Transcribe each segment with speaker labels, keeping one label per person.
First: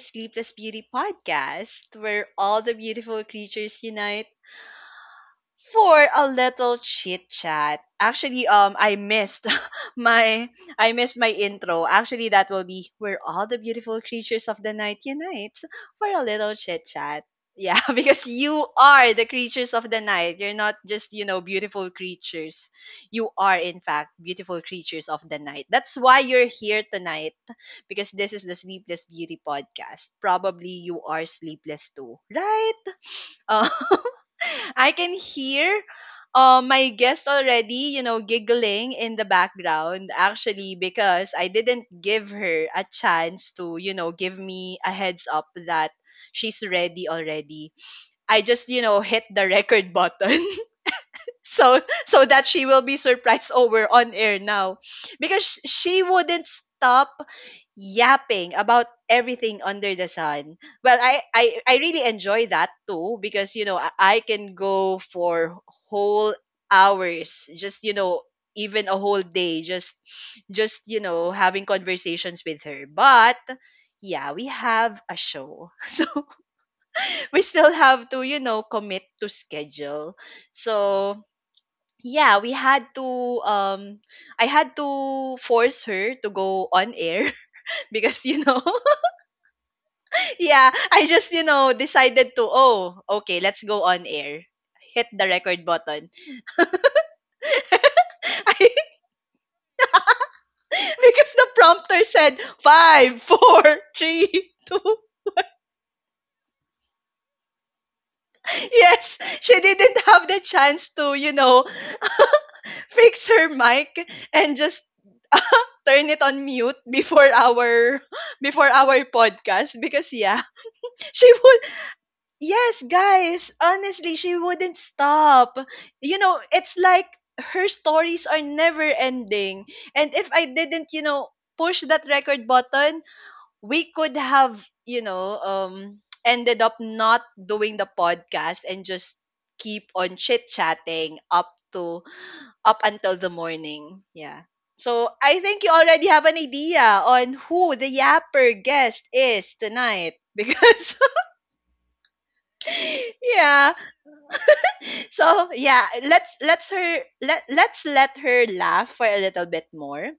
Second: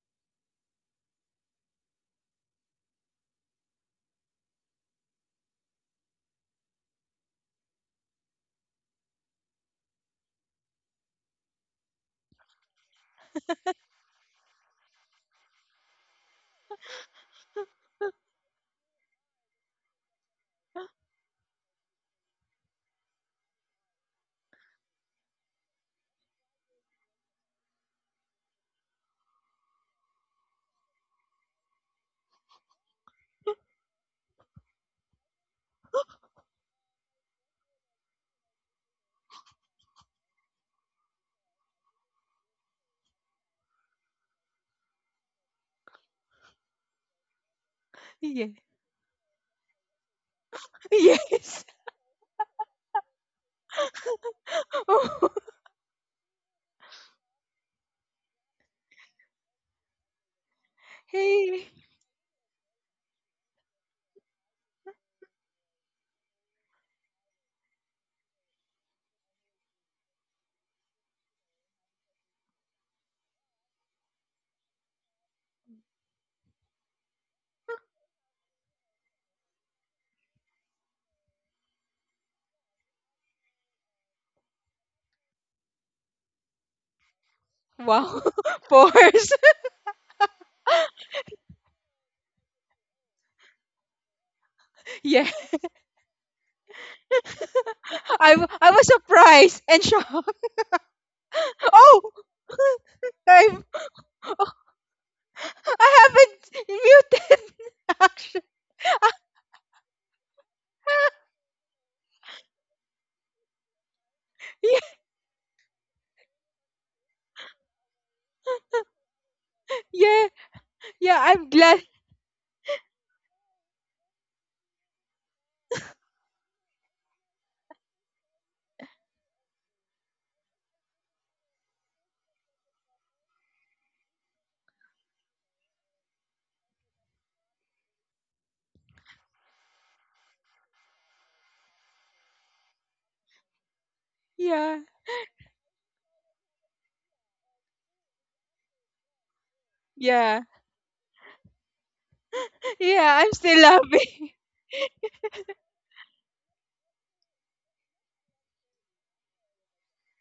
Speaker 1: Sleepless Beauty podcast, where all the beautiful creatures unite for a little chit chat. Actually, I missed my I missed my intro. Actually, that will be where all the beautiful creatures of the night unite for a little chit chat. Yeah, because you are the creatures of the night. You're not just, beautiful creatures. You are, in fact, beautiful creatures of the night. That's why you're here tonight because this is the Sleepless Beauty podcast. Probably you are sleepless too, right? Uh, I can hear my guest already, giggling in the background actually because I didn't give her a chance to, give me a heads up that she's ready already. I
Speaker 2: Yeah.
Speaker 1: just, hit the record button
Speaker 2: Yes.
Speaker 1: so so that she will be surprised. Oh, we're on air now
Speaker 2: Oh,
Speaker 1: because she wouldn't stop yapping about everything under the sun. Well, i i,
Speaker 2: hey.
Speaker 1: I really enjoy that too because I can go for whole hours, just even a whole day, just having conversations with her. But yeah, we have a show. So we still have to, commit to schedule. So yeah, we had to um I had to force her to go on air.
Speaker 2: Wow.
Speaker 1: Because
Speaker 2: Pores.
Speaker 1: yeah, I just decided to, oh, okay, let's go on air. Hit the
Speaker 2: Yeah.
Speaker 1: record button.
Speaker 2: I was surprised and shocked.
Speaker 1: Because the
Speaker 2: Oh,
Speaker 1: prompter said five,
Speaker 2: I'm,
Speaker 1: four, three, two.
Speaker 2: I haven't muted. Actually,
Speaker 1: Yes, she didn't have the chance to, fix her mic and
Speaker 2: yeah,
Speaker 1: just turn it on mute before our before our podcast, because
Speaker 2: yeah,
Speaker 1: yeah,
Speaker 2: yeah.
Speaker 1: she
Speaker 2: I'm
Speaker 1: would.
Speaker 2: glad.
Speaker 1: Yes, guys, honestly, she wouldn't stop. It's like her stories are never ending. And if I didn't, push that record button, we could have, ended up not doing the podcast and just keep on chit-chatting up until the morning. Yeah.
Speaker 2: Yeah,
Speaker 1: So, I think you already have an idea on who the yapper guest is tonight,
Speaker 2: yeah,
Speaker 1: because
Speaker 2: yeah. I'm still
Speaker 1: yeah,
Speaker 2: laughing.
Speaker 1: so yeah, let's let her laugh for a little bit more.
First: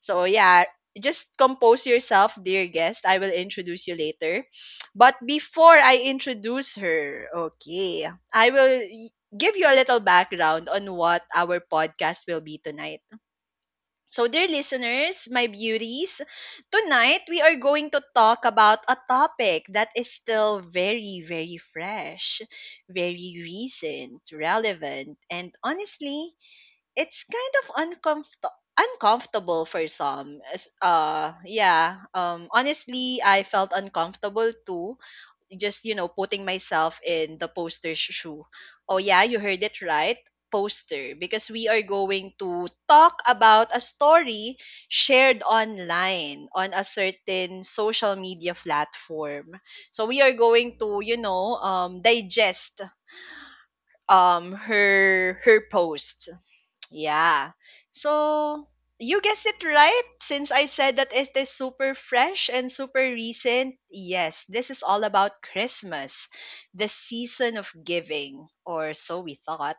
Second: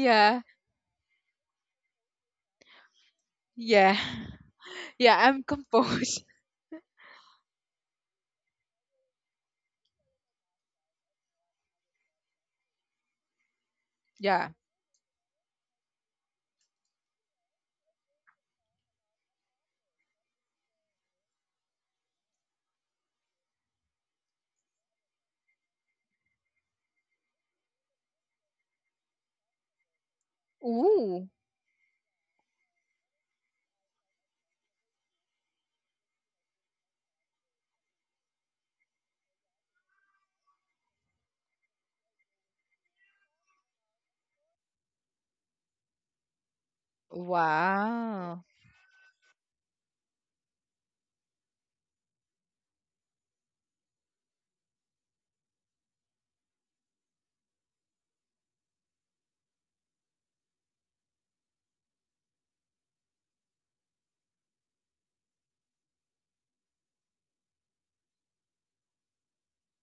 Speaker 1: So yeah, just compose yourself, dear guest, I will introduce you
Speaker 2: yeah,
Speaker 1: later. But
Speaker 2: yeah. I'm
Speaker 1: before I
Speaker 2: composed.
Speaker 1: introduce her, okay, I will give you a little background on what our podcast will be tonight. So, dear
Speaker 2: Yeah.
Speaker 1: listeners, my beauties, tonight we are going to talk about a topic that is still very, very fresh, very recent, relevant, and honestly, it's kind of uncomfortable. Uncomfortable for some.
Speaker 2: Ooh.
Speaker 1: Yeah. Honestly, I felt uncomfortable too, just putting myself in the poster's shoe. Oh yeah, you heard it right, poster, because we are going to talk about a story shared online on a certain social
Speaker 2: Wow.
Speaker 1: media platform. So we are going to, digest her post. Yeah. So you guessed it right. Since I said that it is super fresh and super recent, yes, this is all about Christmas, the season of giving, or so we thought.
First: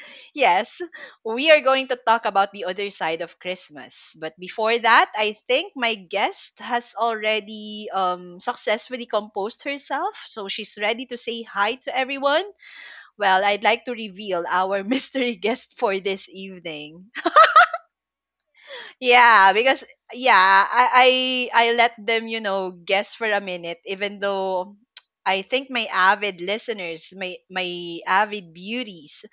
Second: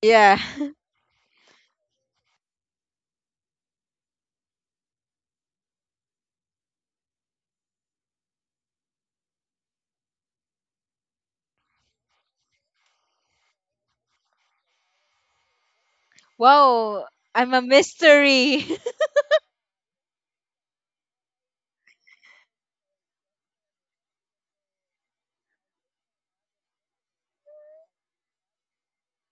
Speaker 2: Yeah.
Speaker 1: Yes, we are going to talk about the other side of Christmas. But before that, I think my guest has already, successfully composed herself. So she's ready to say hi to everyone. Well, I'd like to reveal our mystery guest for this
Speaker 2: Wow.
Speaker 1: evening.
Speaker 2: I'm a mystery.
Speaker 1: Yeah, because yeah, I let them, guess for a minute, even though I think my avid listeners, my avid beauties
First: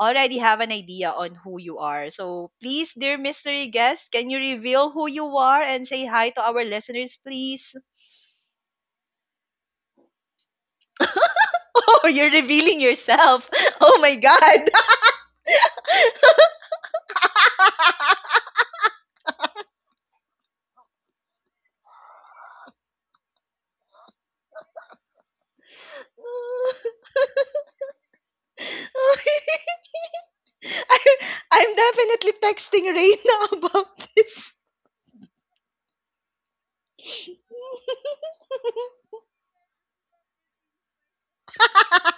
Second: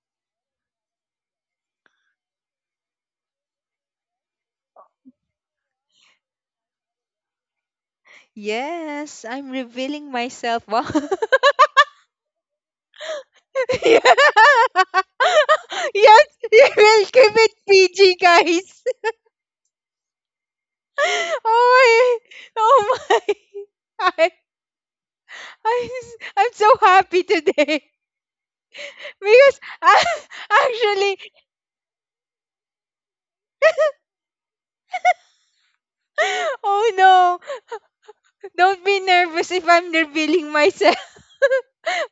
Speaker 1: already have an idea on who you are. So please, dear mystery guest, can you reveal who you are and say hi to our listeners, please?
Speaker 2: Yes, I'm revealing myself. Wow.
Speaker 1: Oh, you're revealing yourself. Oh
Speaker 2: Yeah.
Speaker 1: my god.
Speaker 2: Yes, you will keep it PG, guys. Oh oh my. I, I, I'm so happy today, because
Speaker 1: I,
Speaker 2: actually,
Speaker 1: I'm definitely texting Reina about this.
Speaker 2: oh no, don't be nervous if I'm revealing myself.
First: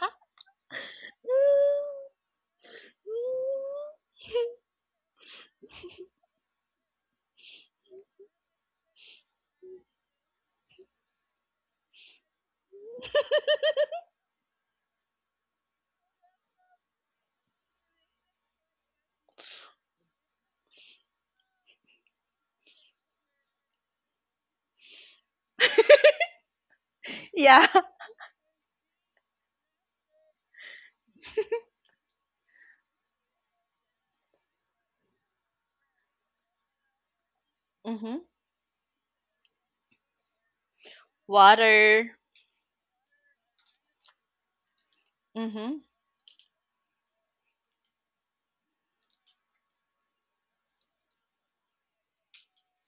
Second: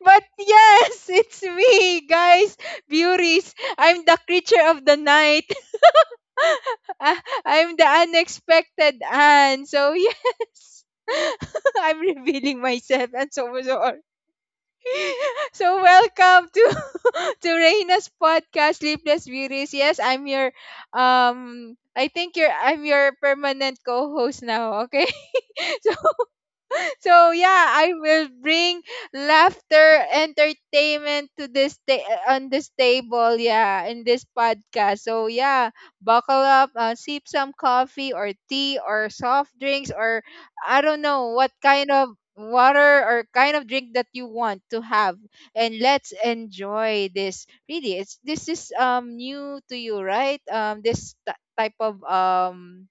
Speaker 2: But yes, it's me, guys, beauties. I'm the creature of the night. I'm the unexpected Anne. So yes, I'm revealing myself, and so sorry. So welcome to to Reina's podcast, Sleepless Beauties. Yes, I'm your I think you're I'm your permanent co-host now. Okay. So yeah,
Speaker 1: Yeah.
Speaker 2: I will bring laughter, entertainment to on this table, yeah, in this podcast. So yeah, buckle up, sip some coffee
Speaker 1: Mm-hmm.
Speaker 2: or tea or soft drinks, or I don't know what kind of
Speaker 1: Water.
Speaker 2: water or kind of drink that you want to have, and
Speaker 1: Mm-hmm.
Speaker 2: let's enjoy this. Really, it's this is new to you, right? This type of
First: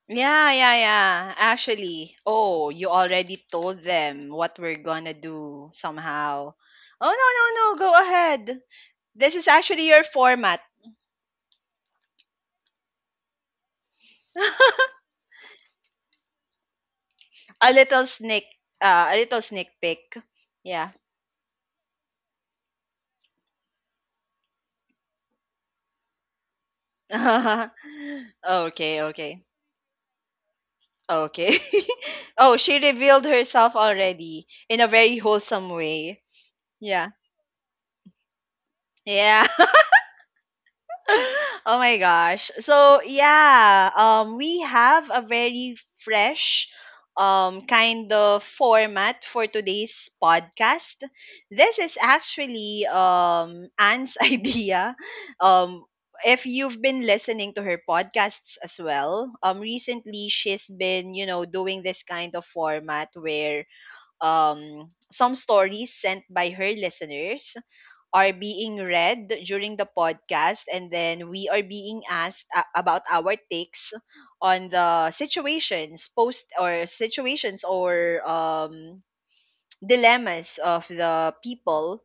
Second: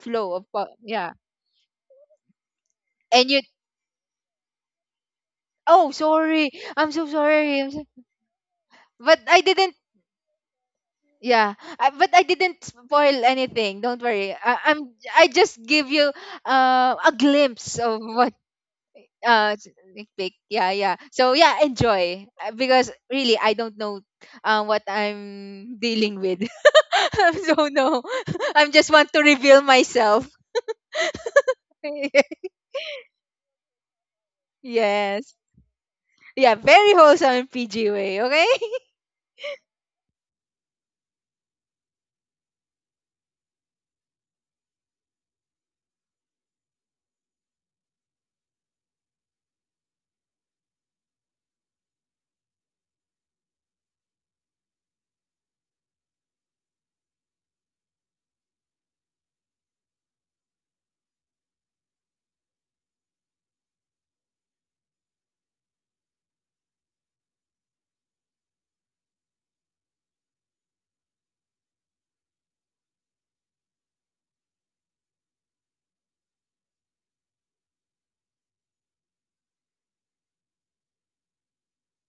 Speaker 2: flow of
Speaker 1: Yeah, yeah,
Speaker 2: yeah.
Speaker 1: yeah. Actually, oh, you
Speaker 2: And
Speaker 1: already
Speaker 2: you—
Speaker 1: told them what we're gonna do
Speaker 2: oh, sorry.
Speaker 1: somehow.
Speaker 2: I'm so
Speaker 1: Oh, no, no,
Speaker 2: sorry.
Speaker 1: no. Go ahead.
Speaker 2: But
Speaker 1: This
Speaker 2: I
Speaker 1: is
Speaker 2: didn't.
Speaker 1: actually your format.
Speaker 2: Yeah, I— but I didn't spoil anything. Don't worry. I'm— I just give you a
Speaker 1: a
Speaker 2: glimpse of
Speaker 1: little
Speaker 2: what—
Speaker 1: sneak, uh, a little
Speaker 2: uh
Speaker 1: sneak
Speaker 2: sneak
Speaker 1: peek.
Speaker 2: peek. Yeah,
Speaker 1: Yeah.
Speaker 2: yeah. So yeah, enjoy. Because really I don't know what I'm dealing with. So no, I just
Speaker 1: Okay,
Speaker 2: want to
Speaker 1: okay.
Speaker 2: reveal myself.
Speaker 1: Okay. Oh, she revealed herself already in a very
Speaker 2: Yes.
Speaker 1: wholesome way.
Speaker 2: Yeah, very
Speaker 1: Yeah.
Speaker 2: wholesome in PG way. Okay.
Speaker 1: Yeah. Oh my gosh. So, yeah, we have a very fresh kind of format for today's podcast. This is actually Anne's idea. Um if you've been listening to her podcasts as well, recently she's been, doing this kind of format where some stories sent by her listeners are being read during the podcast, and then we are being asked about our takes on the situations, post or situations or dilemmas of the people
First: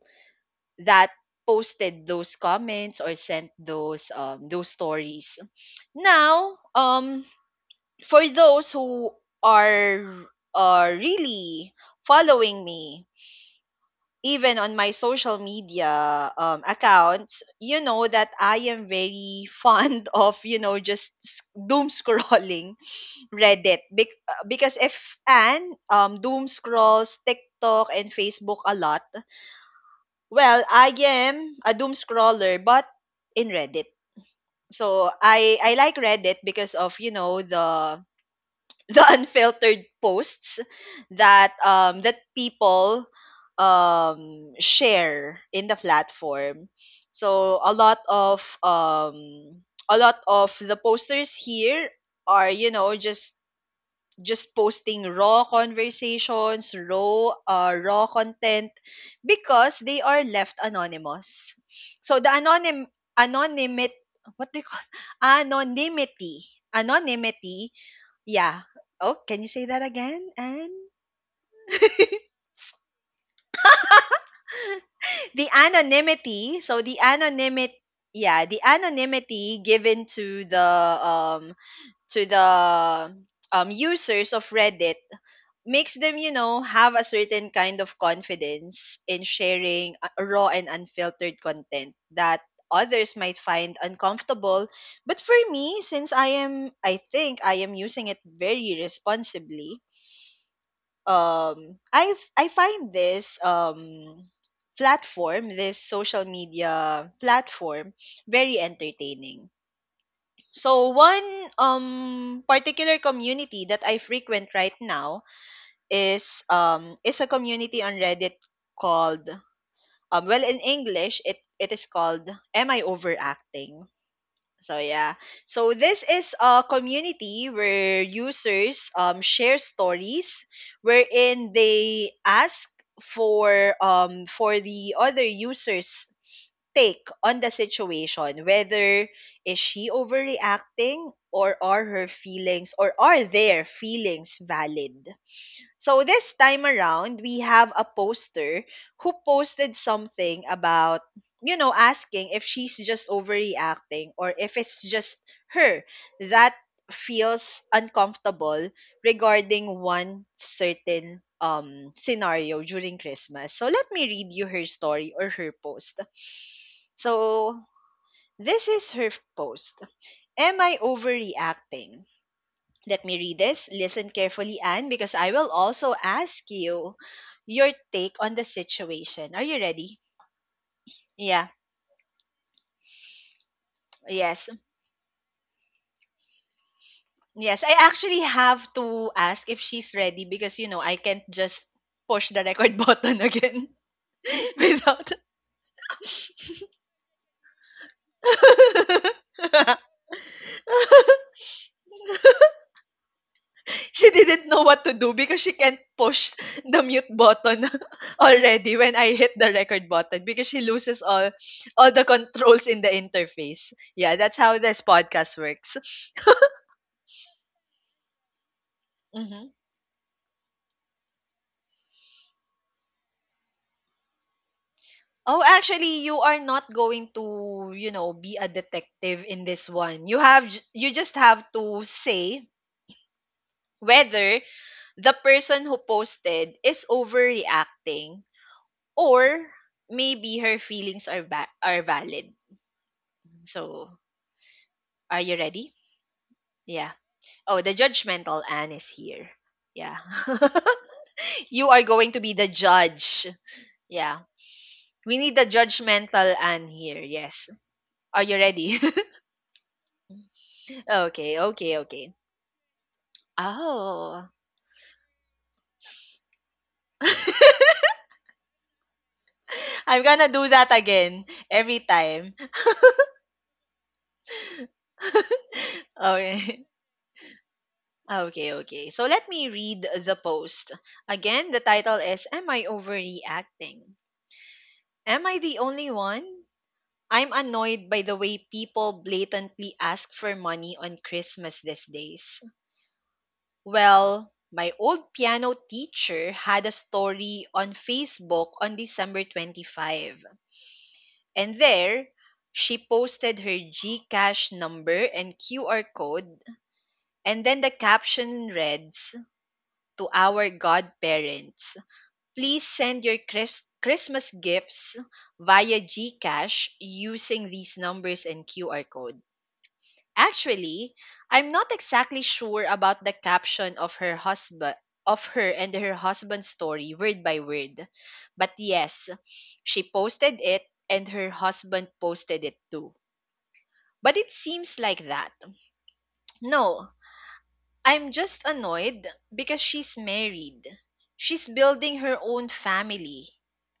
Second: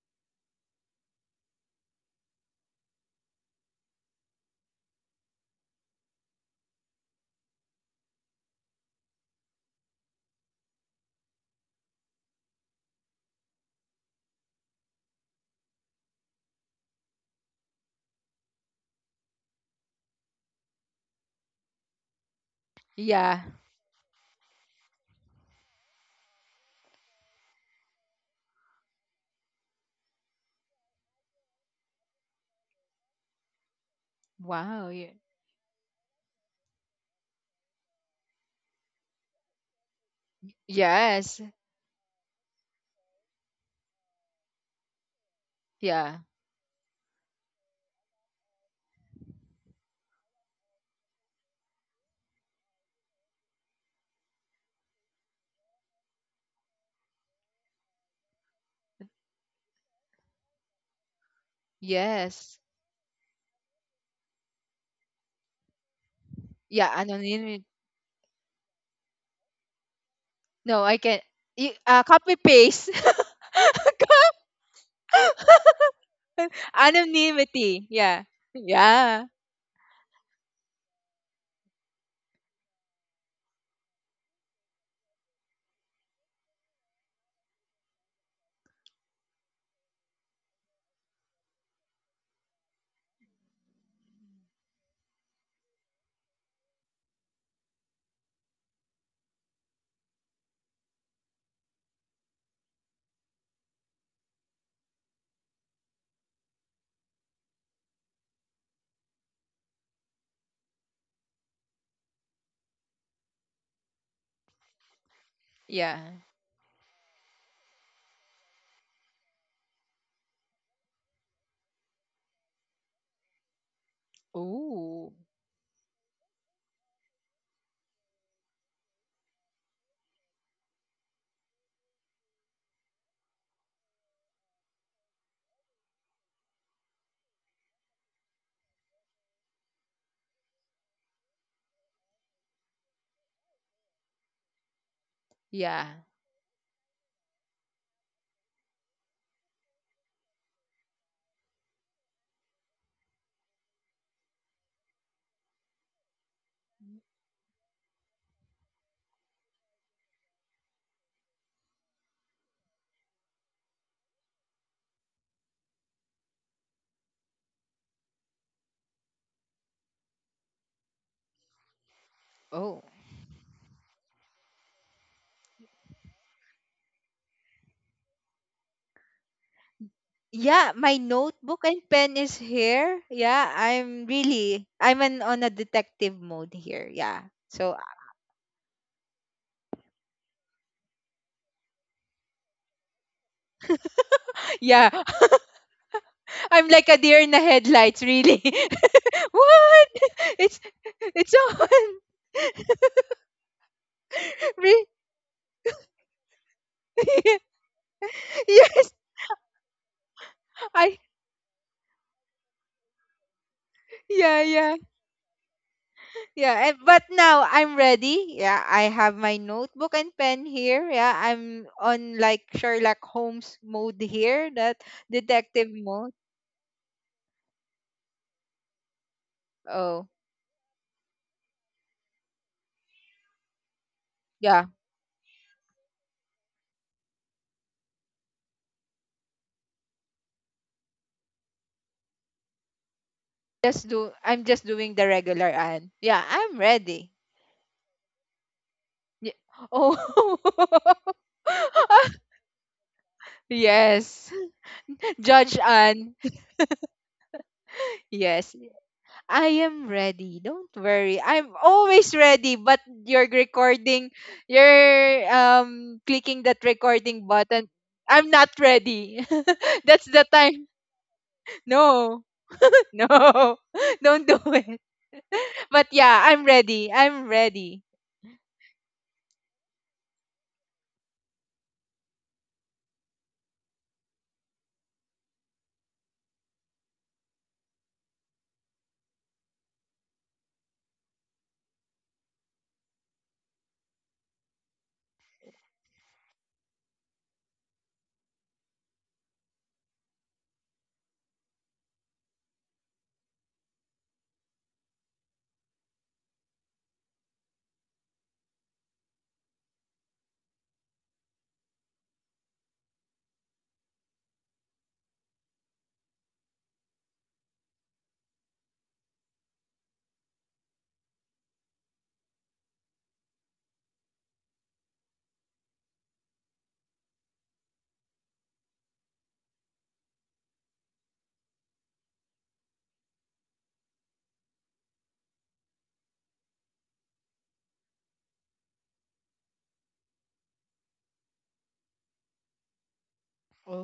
Speaker 1: that posted those comments or sent those stories. Now, for those who are are really following me, even on my social media, accounts, you know that I am very fond of, just doom scrolling
Speaker 2: Yeah.
Speaker 1: Reddit. Because if Anne doom scrolls TikTok and Facebook a lot, well, I am a doom scroller, but in Reddit.
Speaker 2: Wow.
Speaker 1: So
Speaker 2: Yeah.
Speaker 1: I like Reddit because of, the unfiltered posts
Speaker 2: Yes.
Speaker 1: that that people share in the
Speaker 2: Yeah.
Speaker 1: platform. So a lot of the posters here are just posting raw conversations, raw content, because they are left anonymous. So the
Speaker 2: Yes.
Speaker 1: anonymity, what they call anonymity
Speaker 2: Yeah, anonymity.
Speaker 1: anonymity yeah. Oh, can you say that again? And
Speaker 2: No, I can— you, copy paste.
Speaker 1: the anonymity. So the anonymity.
Speaker 2: Anonymity. Yeah.
Speaker 1: Yeah, the
Speaker 2: Yeah.
Speaker 1: anonymity given to the um to the users of Reddit makes them, have a certain kind of confidence in sharing, raw and unfiltered content that others might find uncomfortable. But for me, since I think I am using it very responsibly, I find this platform, this social media platform, very entertaining. So one um particular community that I frequent right now
Speaker 2: Yeah.
Speaker 1: is a community on Reddit called well, in English it is called Am I Overacting? So
Speaker 2: Oh.
Speaker 1: yeah. So this is a community where users share stories wherein they ask for the other users take on the situation, whether is she overreacting, or are their feelings valid.
Speaker 2: Yeah.
Speaker 1: So this time around, we have a poster who posted something about, asking if she's just overreacting or if it's just her that feels uncomfortable regarding one certain scenario during Christmas. So let me read you her story or her post. So this is her post. Am I overreacting?
Speaker 2: Oh.
Speaker 1: Let me read this. Listen carefully, Anne, because I will also ask you your take on the situation. Are you ready?
Speaker 2: Yeah, my
Speaker 1: Yeah.
Speaker 2: notebook and pen is here. Yeah, I'm
Speaker 1: Yes.
Speaker 2: really— on a detective mode here. Yeah.
Speaker 1: Yes. I
Speaker 2: So
Speaker 1: actually have to ask if she's ready because, I can't just push the record button again
Speaker 2: yeah,
Speaker 1: without.
Speaker 2: I'm like a deer in the headlights, really. What? It's— it's on.
Speaker 1: She didn't know what
Speaker 2: Re—
Speaker 1: to do because she can't push the mute button already
Speaker 2: yes,
Speaker 1: when I hit the record button because she
Speaker 2: I—
Speaker 1: loses all the controls in the interface. Yeah, that's
Speaker 2: yeah,
Speaker 1: how
Speaker 2: yeah.
Speaker 1: this podcast works.
Speaker 2: Yeah, and but now I'm ready. Yeah, I have my
Speaker 1: hmm
Speaker 2: notebook and pen here. Yeah, I'm on like Sherlock Holmes mode here, that
Speaker 1: Oh,
Speaker 2: detective
Speaker 1: actually,
Speaker 2: mode.
Speaker 1: you are not going to, be a detective in this
Speaker 2: Oh,
Speaker 1: one. You just have to say whether
Speaker 2: yeah.
Speaker 1: the person who posted is overreacting or maybe her feelings are are valid.
Speaker 2: Just
Speaker 1: So,
Speaker 2: do— I'm just doing the
Speaker 1: are you
Speaker 2: regular,
Speaker 1: ready?
Speaker 2: and yeah, I'm
Speaker 1: Yeah.
Speaker 2: ready.
Speaker 1: Oh, the judgmental Anne is here.
Speaker 2: Yeah.
Speaker 1: Yeah.
Speaker 2: Oh.
Speaker 1: You are going to be the judge. Yeah.
Speaker 2: Yes.
Speaker 1: We need the
Speaker 2: Judge Anne.
Speaker 1: judgmental Anne here. Yes. Are you
Speaker 2: Yes.
Speaker 1: ready?
Speaker 2: I am ready. Don't worry.
Speaker 1: Okay,
Speaker 2: I'm
Speaker 1: okay,
Speaker 2: always
Speaker 1: okay.
Speaker 2: ready, but you're recording,
Speaker 1: Oh.
Speaker 2: you're clicking that recording button. I'm not ready.
Speaker 1: I'm
Speaker 2: That's the
Speaker 1: gonna do
Speaker 2: time.
Speaker 1: that again every
Speaker 2: No.
Speaker 1: time.
Speaker 2: No. Don't do it. But yeah,
Speaker 1: Okay.
Speaker 2: I'm ready.
Speaker 1: Okay, okay. So let me read the post. Again, the title is Am I Overreacting? Am I the only one? I'm annoyed by the way people blatantly ask for money on Christmas these days. Well, my old piano teacher had a story on Facebook on December 25. And there, she posted her GCash number and QR code. And then the caption reads, to our godparents, please send your Christmas gifts via GCash using these numbers and QR code. Actually, I'm not exactly sure about the caption of her husband of her and her husband's story word by word. But yes, she posted it, and her husband posted it too. But it seems like that. No, I'm just annoyed because she's married. She's building her own family.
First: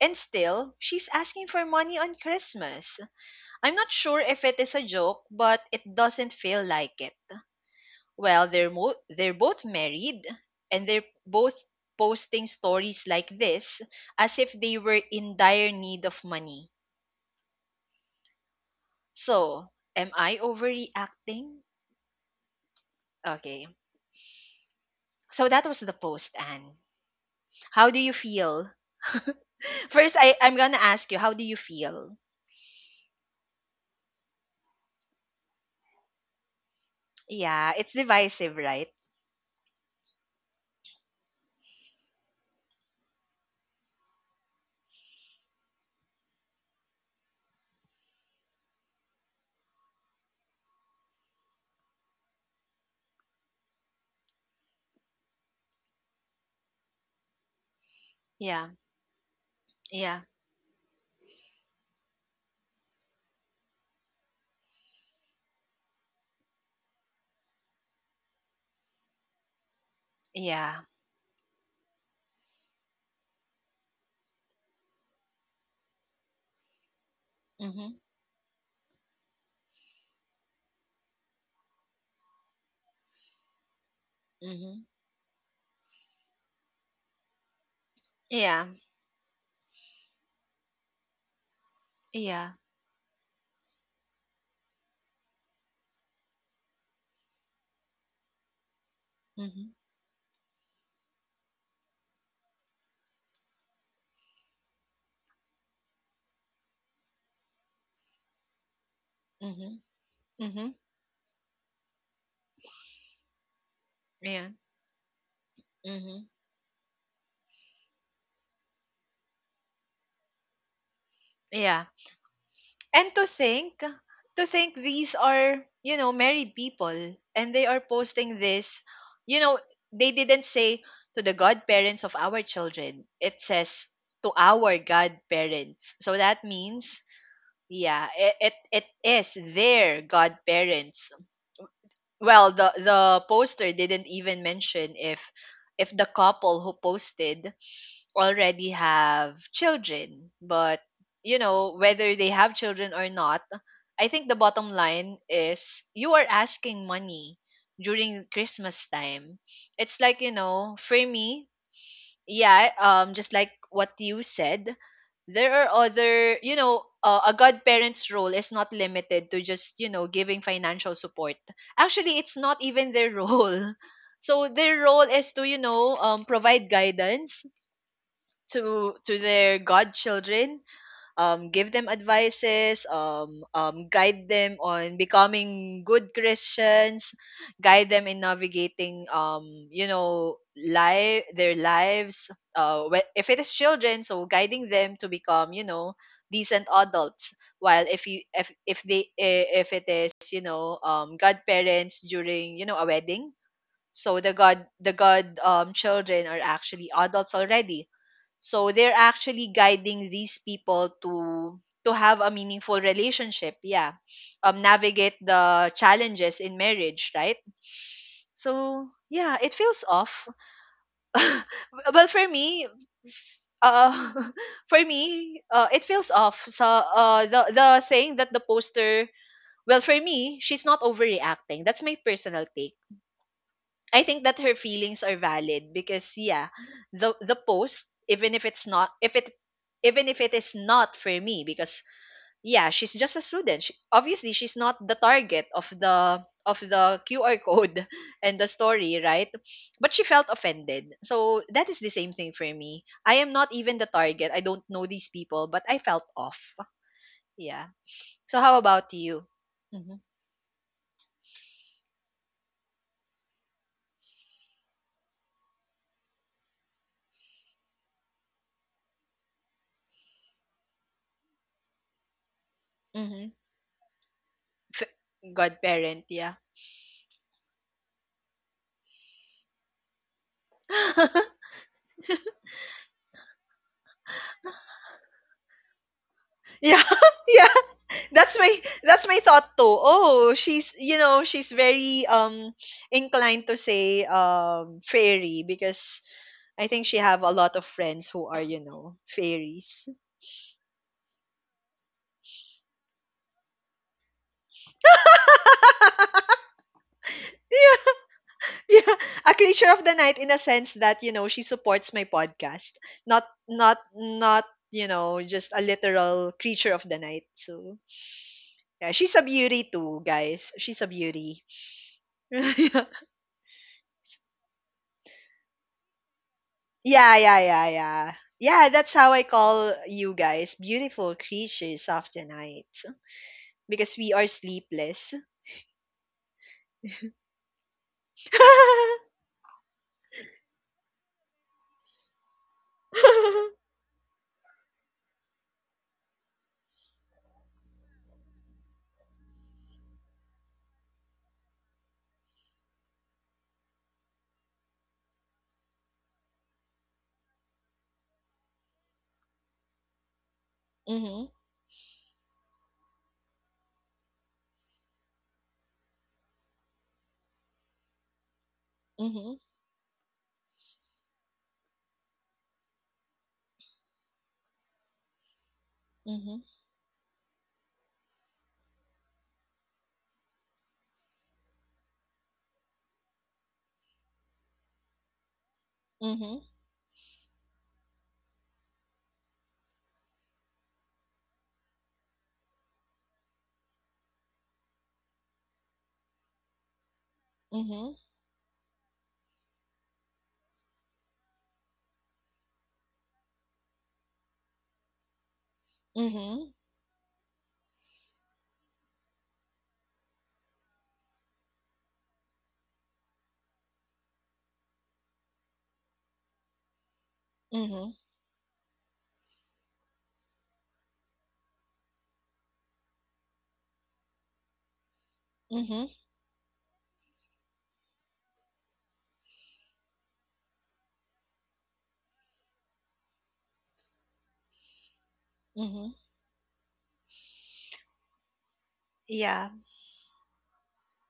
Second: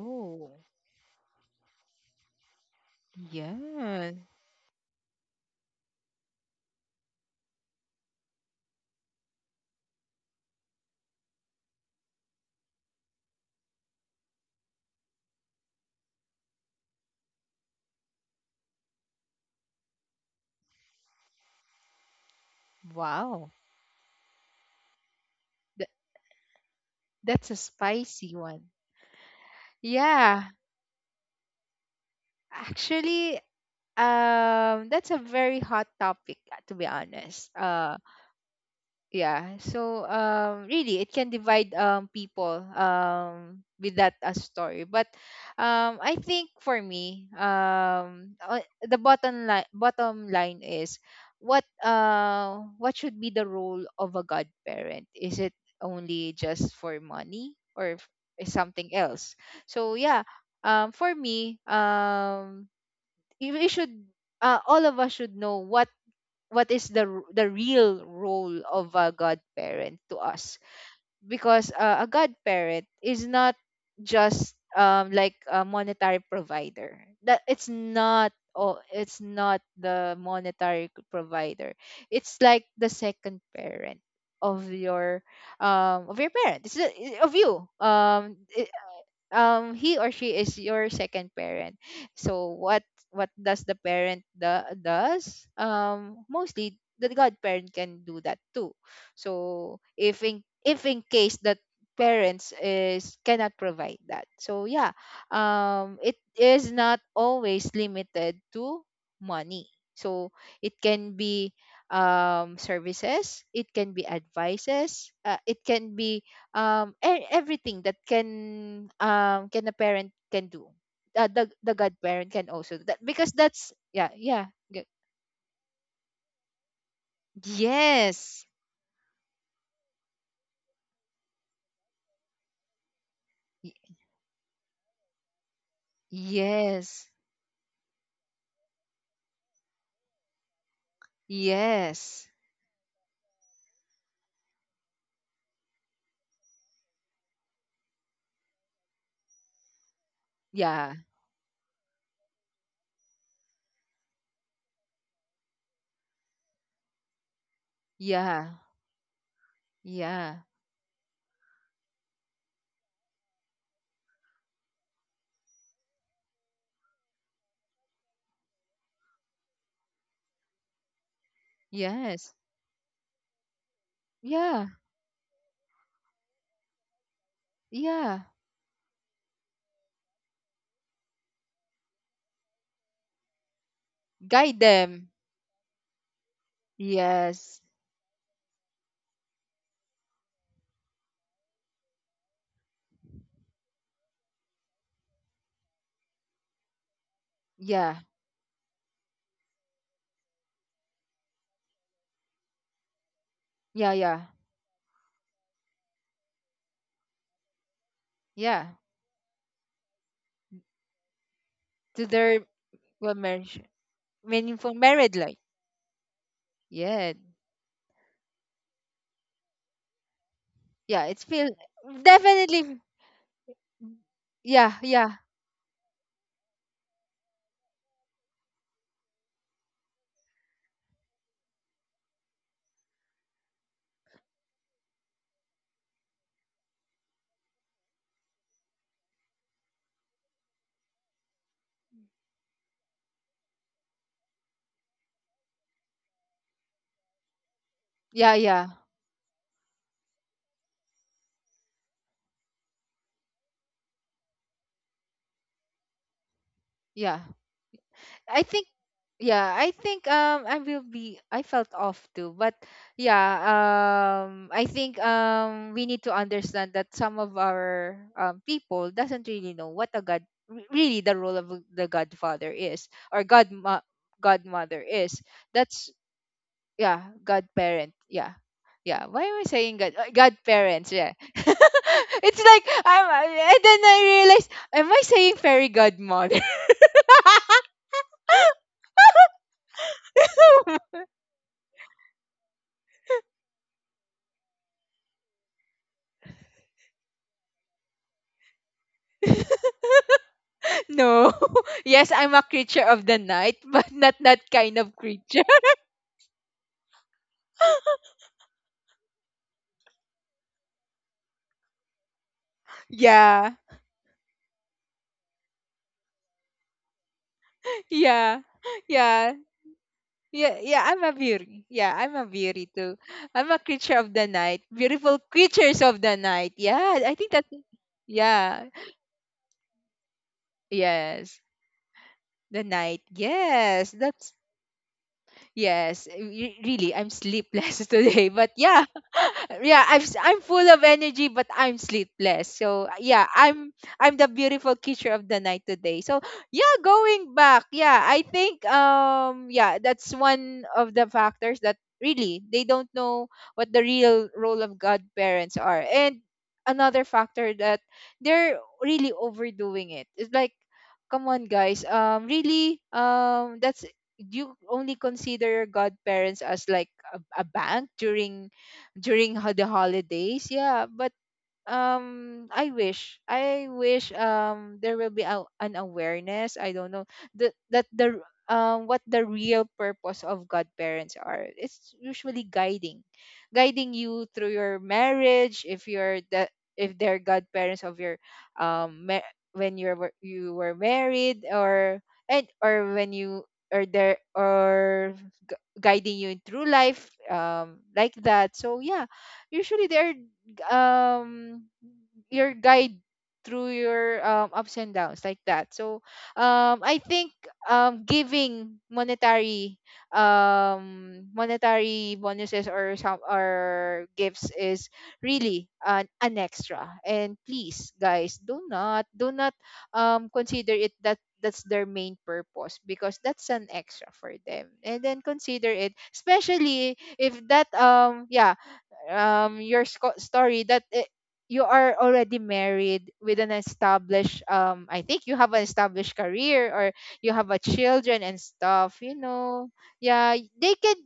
Speaker 1: And still, she's asking for money on Christmas. I'm not
Speaker 2: Yeah.
Speaker 1: sure if it is a joke, but it doesn't feel like it. Well, they're they're both married and they're both posting stories like this as if they were in dire need of money. So, am I overreacting?
Speaker 2: Wow.
Speaker 1: Okay. So that was
Speaker 2: Th-
Speaker 1: the post, Anne.
Speaker 2: that's a
Speaker 1: How do you
Speaker 2: spicy one.
Speaker 1: feel? First,
Speaker 2: Yeah.
Speaker 1: I'm gonna ask you, how do you feel?
Speaker 2: Actually, that's a very hot topic, to be honest.
Speaker 1: Yeah, it's divisive, right?
Speaker 2: Yeah, so really it can divide people with that, story. But I think for me, the bottom line is, what— what should be the role of a godparent? Is it only just for money, or is
Speaker 1: Yeah,
Speaker 2: something else? So
Speaker 1: yeah,
Speaker 2: yeah, for me, you— we should, all of us should know what— what is the the real role of a godparent to us.
Speaker 1: yeah.
Speaker 2: Because a godparent is not just like a monetary provider. That— it's
Speaker 1: Mhm,
Speaker 2: not— oh, it's not the monetary provider. It's like the second parent of
Speaker 1: mhm.
Speaker 2: your of your parent. Of you,
Speaker 1: Yeah,
Speaker 2: he or she is your second parent.
Speaker 1: yeah.
Speaker 2: So what— what does the parent do— does mostly the godparent can do that too.
Speaker 1: Mhm,
Speaker 2: So if in— if in case that parents is cannot provide that, so yeah, it is not always limited to money.
Speaker 1: mhm,
Speaker 2: So
Speaker 1: mhm.
Speaker 2: it can be services, it can be
Speaker 1: Yeah,
Speaker 2: advices, it can
Speaker 1: mhm.
Speaker 2: be everything that can— can a parent can do, the— the
Speaker 1: Yeah.
Speaker 2: godparent can also do that.
Speaker 1: And
Speaker 2: Because that's— yeah
Speaker 1: to
Speaker 2: yeah
Speaker 1: think
Speaker 2: g-
Speaker 1: these are, married people and they are posting
Speaker 2: yes.
Speaker 1: this. You know, they didn't say to the godparents of our children. It
Speaker 2: y-
Speaker 1: says to our godparents. So that means,
Speaker 2: yes.
Speaker 1: yeah, it is their godparents.
Speaker 2: Yes.
Speaker 1: Well, the poster didn't even mention if the couple who posted already have children. But,
Speaker 2: Yeah.
Speaker 1: you know, whether they have children or not, I think the bottom line is you are asking money during
Speaker 2: Yeah.
Speaker 1: Christmas time. It's like, you
Speaker 2: Yeah.
Speaker 1: know, for me, yeah, just like what you said, there are other, you know, a godparent's role is not limited to just, you know, giving financial support. Actually,
Speaker 2: Yes.
Speaker 1: it's not even their role. So
Speaker 2: Yeah.
Speaker 1: their role is to, you know, provide guidance
Speaker 2: Yeah.
Speaker 1: to their godchildren, give them advices, guide them
Speaker 2: Guide
Speaker 1: on
Speaker 2: them.
Speaker 1: becoming good Christians,
Speaker 2: Yes.
Speaker 1: guide them in navigating, you know, life, their lives. If it is children, so guiding them to become, you know, decent adults, while
Speaker 2: Yeah.
Speaker 1: if you if they if it is, you know, godparents during, you know, a wedding,
Speaker 2: Yeah.
Speaker 1: so
Speaker 2: Yeah.
Speaker 1: the god children are actually adults already. So
Speaker 2: Yeah.
Speaker 1: they're actually guiding these people to
Speaker 2: To
Speaker 1: have a
Speaker 2: their—
Speaker 1: meaningful
Speaker 2: well,
Speaker 1: relationship,
Speaker 2: marriage,
Speaker 1: yeah.
Speaker 2: meaningful
Speaker 1: Navigate
Speaker 2: married life.
Speaker 1: the challenges in marriage,
Speaker 2: Yeah.
Speaker 1: right? So, yeah, it feels off.
Speaker 2: Yeah, it's feel—
Speaker 1: Well, for me,
Speaker 2: definitely.
Speaker 1: uh for
Speaker 2: Yeah. Yeah.
Speaker 1: me, it feels off. So, the thing that the poster, well, for me, she's not overreacting. That's my personal take. I think that her feelings are valid because yeah, the post even if it's not, if it even if it is not for me. Because yeah, she's just a student. She, obviously, she's not the target of the QR code and
Speaker 2: Yeah,
Speaker 1: the
Speaker 2: yeah,
Speaker 1: story, right? But she felt offended. So that is the same thing for me. I am not even the target. I don't know these people, but I felt off.
Speaker 2: yeah.
Speaker 1: Yeah. So
Speaker 2: I
Speaker 1: how
Speaker 2: think—
Speaker 1: about you?
Speaker 2: yeah, I
Speaker 1: Mm-hmm.
Speaker 2: think I will be— I felt off too. But yeah, I think we need to understand that some of our people doesn't really know what a god— really the role of the godfather is,
Speaker 1: Mm-hmm.
Speaker 2: or god— godmother is.
Speaker 1: F-
Speaker 2: That's—
Speaker 1: Godparent, yeah.
Speaker 2: yeah, godparent. Yeah. Yeah, why am I saying god— godparents? Yeah. It's like I'm— and then I realized, am I saying fairy godmother?
Speaker 1: Yeah. that's my that's my thought too. Oh, she's, you know, she's very inclined to say fairy because I think she have a lot of friends who are, you know, fairies.
Speaker 2: No. Yes, I'm a creature of the night, but not that kind of creature.
Speaker 1: Yeah, yeah, a creature of the night in a sense that, you know, she supports my podcast, not
Speaker 2: Yeah.
Speaker 1: not not you know, just a literal creature of the night. So
Speaker 2: Yeah.
Speaker 1: yeah, she's a
Speaker 2: Yeah.
Speaker 1: beauty too, guys. She's a
Speaker 2: Yeah, I'm a
Speaker 1: beauty.
Speaker 2: beauty. Yeah, I'm a beauty too. I'm a creature of the night. Beautiful creatures of the night. Yeah, I
Speaker 1: Yeah,
Speaker 2: think
Speaker 1: yeah,
Speaker 2: that's—
Speaker 1: yeah, yeah.
Speaker 2: yeah.
Speaker 1: Yeah, that's how I call you guys, beautiful
Speaker 2: Yes.
Speaker 1: creatures of the night,
Speaker 2: The night.
Speaker 1: because
Speaker 2: Yes.
Speaker 1: we are
Speaker 2: That's—
Speaker 1: sleepless.
Speaker 2: yes, eh, really, I'm sleepless today. But yeah, yeah, I'm full of energy, but I'm sleepless. So yeah, I'm— I'm the beautiful creature of the night today. So yeah, going back, yeah, I think yeah, that's one of the factors that really they don't know what the real role of godparents are. And another factor that they're really overdoing it. It's like,
Speaker 1: Mm-hmm,
Speaker 2: come on, guys, really, that's— do you only consider your godparents as like a bank during—
Speaker 1: mm-hmm,
Speaker 2: during the holidays? Yeah, but i wish there will be an
Speaker 1: mm-hmm,
Speaker 2: awareness. I don't know the— that the what the real purpose of godparents are. It's usually guiding— guiding you through your marriage, if you're
Speaker 1: mm-hmm,
Speaker 2: the— if they're godparents of your um ma- when you were— you were married, or— and or when you— or there or guiding you in through life,
Speaker 1: mm-hmm,
Speaker 2: like that. So yeah, usually they're um your guide through your, ups and downs, like that. So
Speaker 1: mm-hmm,
Speaker 2: I think giving monetary monetary bonuses or some or gifts is really an extra. And
Speaker 1: mm-hmm,
Speaker 2: please guys, do not consider it that— that's their main purpose. Because that's an extra for them. And then consider
Speaker 1: mm-hmm,
Speaker 2: it, especially if that yeah, your story that, eh, you are already married with an established, I think you have an
Speaker 1: mm-hmm.
Speaker 2: established career, or you have a children and stuff, you
Speaker 1: Yeah.
Speaker 2: know. Yeah, they can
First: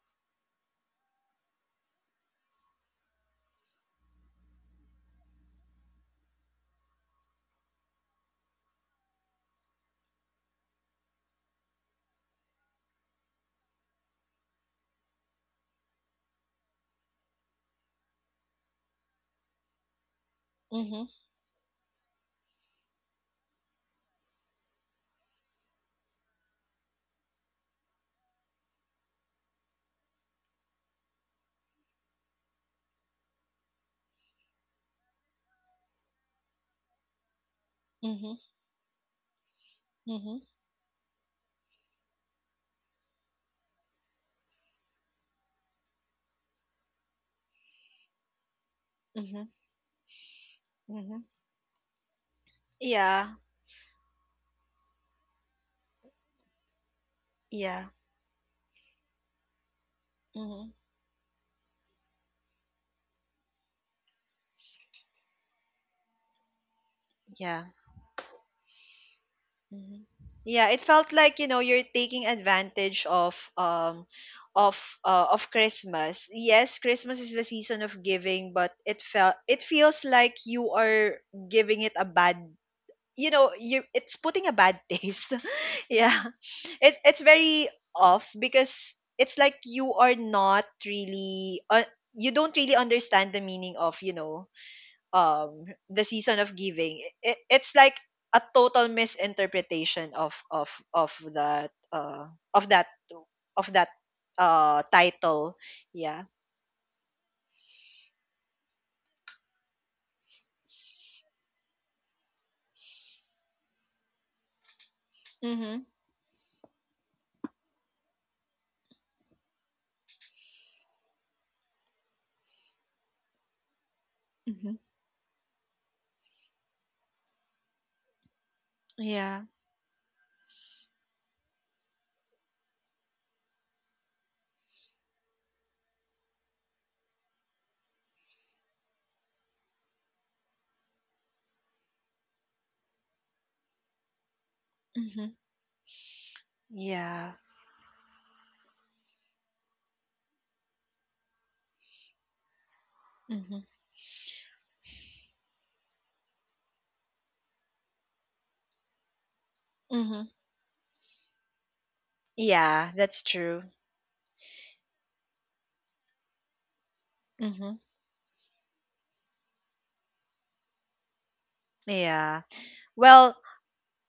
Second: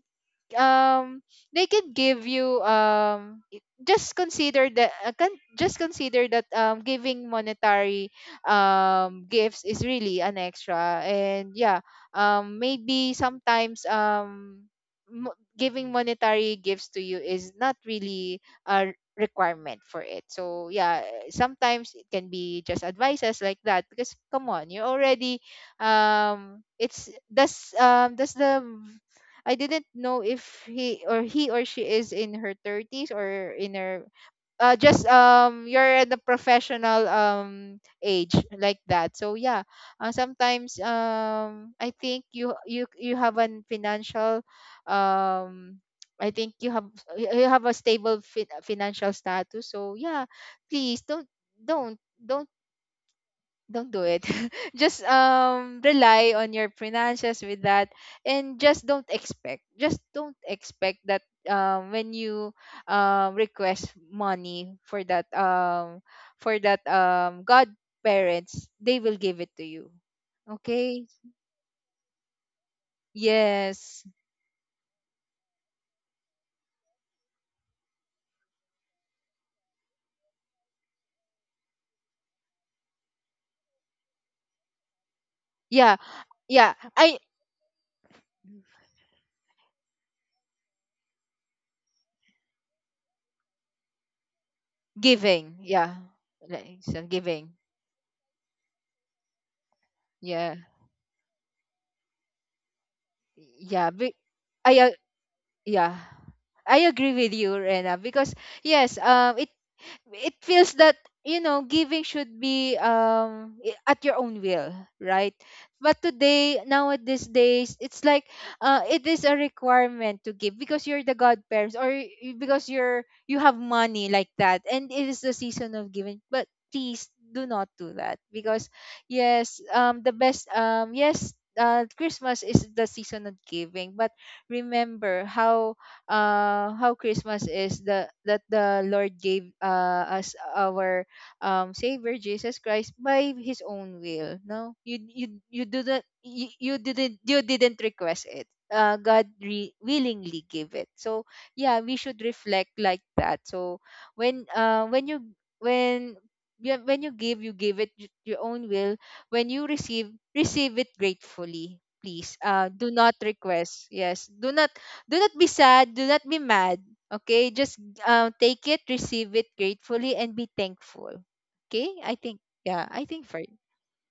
Speaker 2: um they could give you, just consider that, just consider that giving monetary gifts is really an extra. And yeah, maybe sometimes giving monetary gifts to you is not really a requirement for it. So yeah,
Speaker 1: Mm-hmm,
Speaker 2: sometimes it can be just advices, like that. Because come on, you already it's— does the— I didn't know if he or— he or she is in her 30s, or in her— just you're at the professional age,
Speaker 1: mm-hmm,
Speaker 2: like that. So yeah,
Speaker 1: mm-hmm,
Speaker 2: sometimes I think you have an financial um I think you have— you have a stable financial
Speaker 1: mm-hmm,
Speaker 2: status. So yeah, please
Speaker 1: mm-hmm.
Speaker 2: don't
Speaker 1: Yeah,
Speaker 2: don't do it. Just rely on your finances with
Speaker 1: yeah,
Speaker 2: that. And just don't expect. Just don't
Speaker 1: mm-hmm,
Speaker 2: expect that when you request money for that, for that
Speaker 1: yeah.
Speaker 2: godparents, they will give it to you.
Speaker 1: Mhm. Yeah, it
Speaker 2: Okay?
Speaker 1: felt like, you know, you're taking advantage of
Speaker 2: Yes.
Speaker 1: of Christmas. Yes, Christmas is the season of giving, but it felt, it feels like you are giving it a bad, you know, you it's putting a bad taste.
Speaker 2: Yeah.
Speaker 1: Yeah,
Speaker 2: Yeah.
Speaker 1: it
Speaker 2: I—
Speaker 1: it's very off because it's like you are not really, you don't really understand the meaning of, you know,
Speaker 2: giving. Yeah.
Speaker 1: the season of
Speaker 2: Like,
Speaker 1: giving.
Speaker 2: so
Speaker 1: it,
Speaker 2: giving.
Speaker 1: it's like a total misinterpretation of
Speaker 2: Yeah.
Speaker 1: that, of that of that
Speaker 2: Yeah. Be— I—
Speaker 1: title.
Speaker 2: yeah.
Speaker 1: Yeah.
Speaker 2: I agree with you, Rena, because yes, it— it feels that, you know, giving should be, at your own will, right?
Speaker 1: Mhm.
Speaker 2: But today, now at these days, it's like, it is a requirement to give because you're the godparents, or because you're— you have money, like that,
Speaker 1: Mhm.
Speaker 2: and it is the season of giving. But please do not do that, because
Speaker 1: Yeah.
Speaker 2: yes, the best, yes, Christmas is the season of giving. But remember how— how Christmas is the— that the Lord gave us our, savior Jesus Christ by his own will. No, you you
Speaker 1: Mhm.
Speaker 2: you didn't— you didn't—
Speaker 1: Yeah.
Speaker 2: you didn't request it. God willingly gave it. So yeah, we should reflect, like that.
Speaker 1: Mhm.
Speaker 2: So when— you— when— yeah, when you give, you give it your own will. When you receive—
Speaker 1: Mhm.
Speaker 2: receive it gratefully. Please, do
Speaker 1: Yeah,
Speaker 2: not
Speaker 1: that's true.
Speaker 2: request. Yes, do not be sad, do not be mad. Okay,
Speaker 1: Mhm.
Speaker 2: just, take it, receive it gratefully, and be thankful. Okay, I think—
Speaker 1: Yeah.
Speaker 2: yeah, I think
Speaker 1: Well,
Speaker 2: for—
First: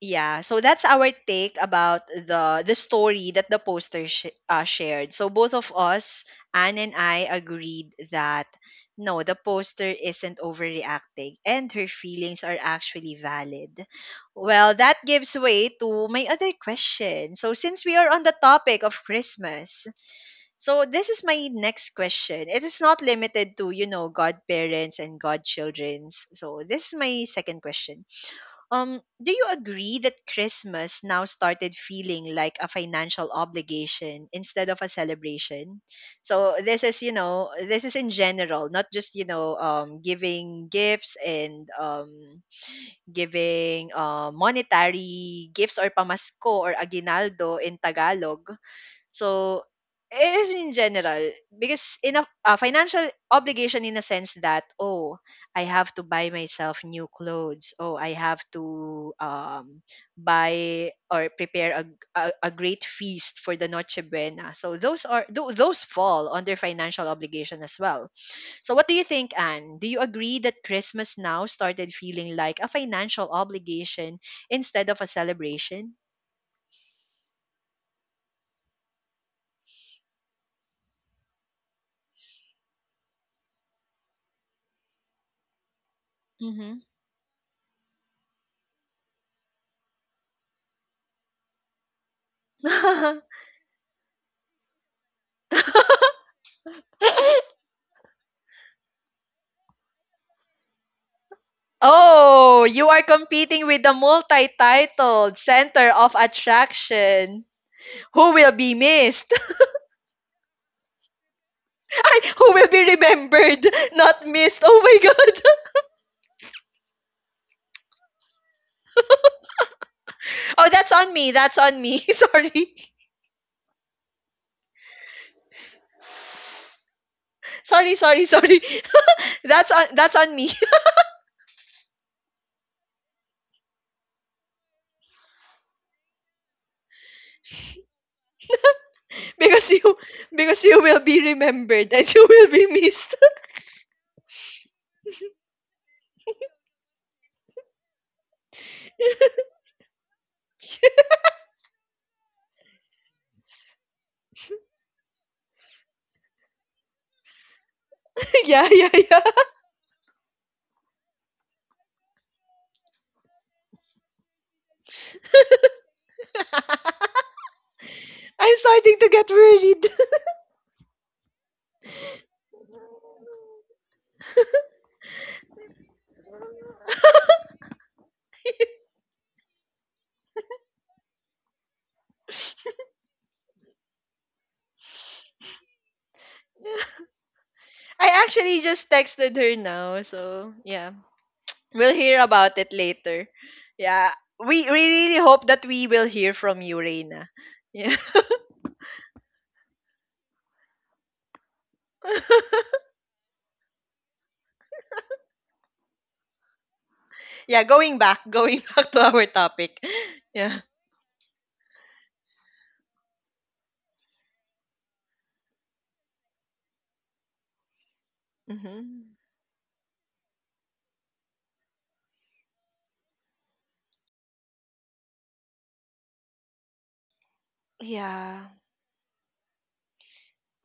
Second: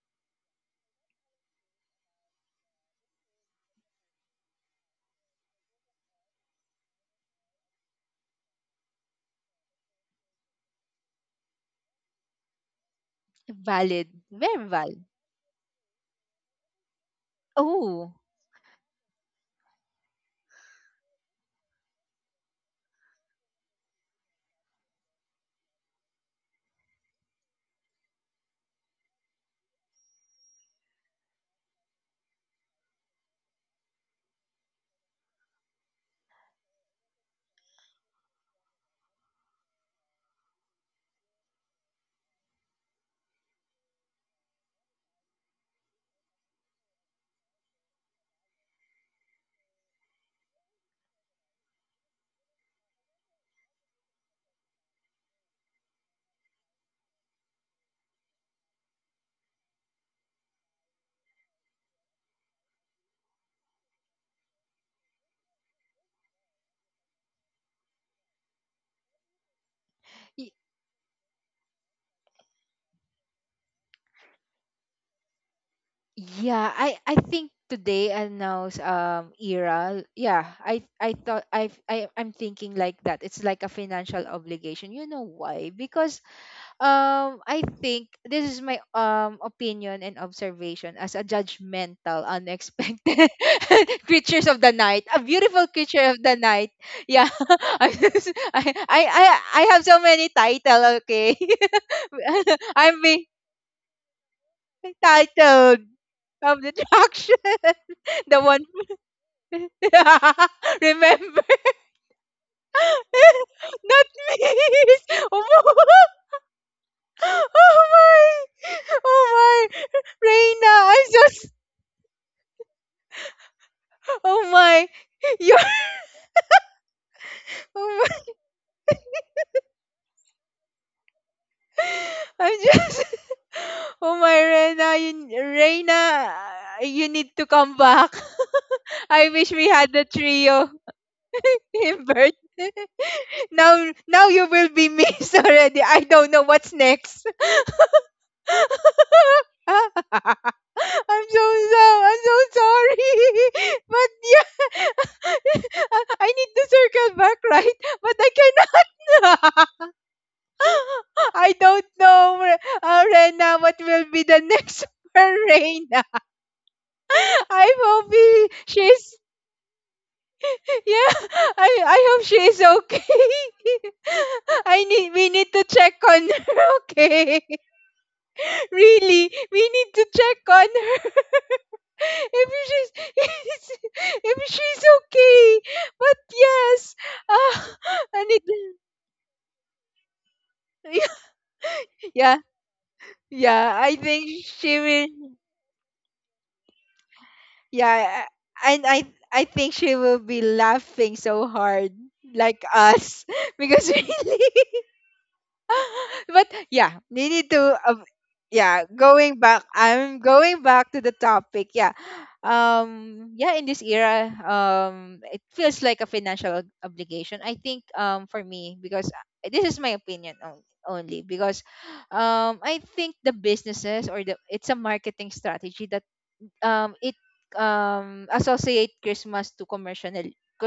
Speaker 1: yeah, so that's our take about the story that the poster shared. So both of us, Anne and I, agreed that no, the poster isn't overreacting, and her feelings are actually valid.
Speaker 2: valid, very
Speaker 1: Well,
Speaker 2: valid.
Speaker 1: that gives way to my other question. So since we are
Speaker 2: Oh,
Speaker 1: on the topic of Christmas, so this is my next question. It is not limited to, you know, godparents and godchildrens. So this is my second question. Do you agree that Christmas now started feeling like a financial obligation instead of a celebration? So this is, you know, this is in general, not just, you know, giving gifts and giving, monetary gifts or pamasko or aguinaldo in Tagalog. So, it is in general because in a financial obligation in a sense that, oh, I have to buy myself new clothes, oh, I have to, buy or prepare a great feast for the Noche Buena. So those are those fall under financial obligation as well. So what do you think, Anne, do you agree
Speaker 2: y-
Speaker 1: that Christmas now started feeling like a financial obligation instead of a celebration?
Speaker 2: yeah, I— I think today announced era. Yeah, I— I thought I I'm thinking like that. It's like a financial obligation. You know why? Because
Speaker 1: Hmm.
Speaker 2: I think this is my opinion and observation as a judgmental, unexpected creatures of the night, a beautiful creature of the night. Yeah, I'm just- I have so many title. Okay,
Speaker 1: Oh, you
Speaker 2: I'm
Speaker 1: are
Speaker 2: being
Speaker 1: competing with the multi-titled
Speaker 2: titled
Speaker 1: Center of
Speaker 2: of the attraction,
Speaker 1: Attraction. Who
Speaker 2: the
Speaker 1: will
Speaker 2: one.
Speaker 1: be missed?
Speaker 2: Remember,
Speaker 1: Ay, who will be remembered,
Speaker 2: not
Speaker 1: not
Speaker 2: me.
Speaker 1: missed? Oh my God.
Speaker 2: Oh my! Oh my!
Speaker 1: Oh,
Speaker 2: Reina,
Speaker 1: that's
Speaker 2: I
Speaker 1: on me.
Speaker 2: just.
Speaker 1: That's on me. Sorry.
Speaker 2: Oh my! You're.
Speaker 1: Sorry,
Speaker 2: Oh
Speaker 1: sorry,
Speaker 2: my!
Speaker 1: sorry. That's on me.
Speaker 2: I'm just. Oh my, Reina, you need to come back. I wish we
Speaker 1: Because
Speaker 2: had
Speaker 1: you
Speaker 2: the
Speaker 1: because
Speaker 2: trio
Speaker 1: you will be remembered
Speaker 2: in
Speaker 1: and you
Speaker 2: birth.
Speaker 1: will be missed.
Speaker 2: Now, now you will be missed already. I don't know what's next. I'm so sorry. I'm so sorry. But yeah, I need to circle back, right? But I
Speaker 1: Yeah,
Speaker 2: cannot.
Speaker 1: yeah, yeah.
Speaker 2: I don't know, Rena, what will be the next for Rena. I hope he,
Speaker 1: I'm starting to
Speaker 2: she's
Speaker 1: get worried.
Speaker 2: yeah. I hope she's okay. I need we need to check on her. Okay, really, we need to check on her. If she's if she's okay, but yes, uh,
Speaker 1: I
Speaker 2: and it
Speaker 1: actually just texted her now, so yeah. We'll hear
Speaker 2: yeah,
Speaker 1: about it later.
Speaker 2: yeah I
Speaker 1: Yeah.
Speaker 2: think
Speaker 1: We
Speaker 2: she
Speaker 1: we
Speaker 2: will.
Speaker 1: really hope that we will hear from you, Reina. Yeah.
Speaker 2: Yeah, and I think she will be laughing so hard like us, because really but yeah, we need
Speaker 1: Yeah,
Speaker 2: to.
Speaker 1: going back, going
Speaker 2: Yeah,
Speaker 1: back to our
Speaker 2: going back.
Speaker 1: topic.
Speaker 2: I'm
Speaker 1: Yeah.
Speaker 2: going back to the topic. Yeah, yeah. In this era, it feels like a financial obligation. I think, for me, because
Speaker 1: Hmm.
Speaker 2: this is my opinion only because, I think the businesses or the it's a marketing strategy that it
Speaker 1: Yeah.
Speaker 2: associate Christmas to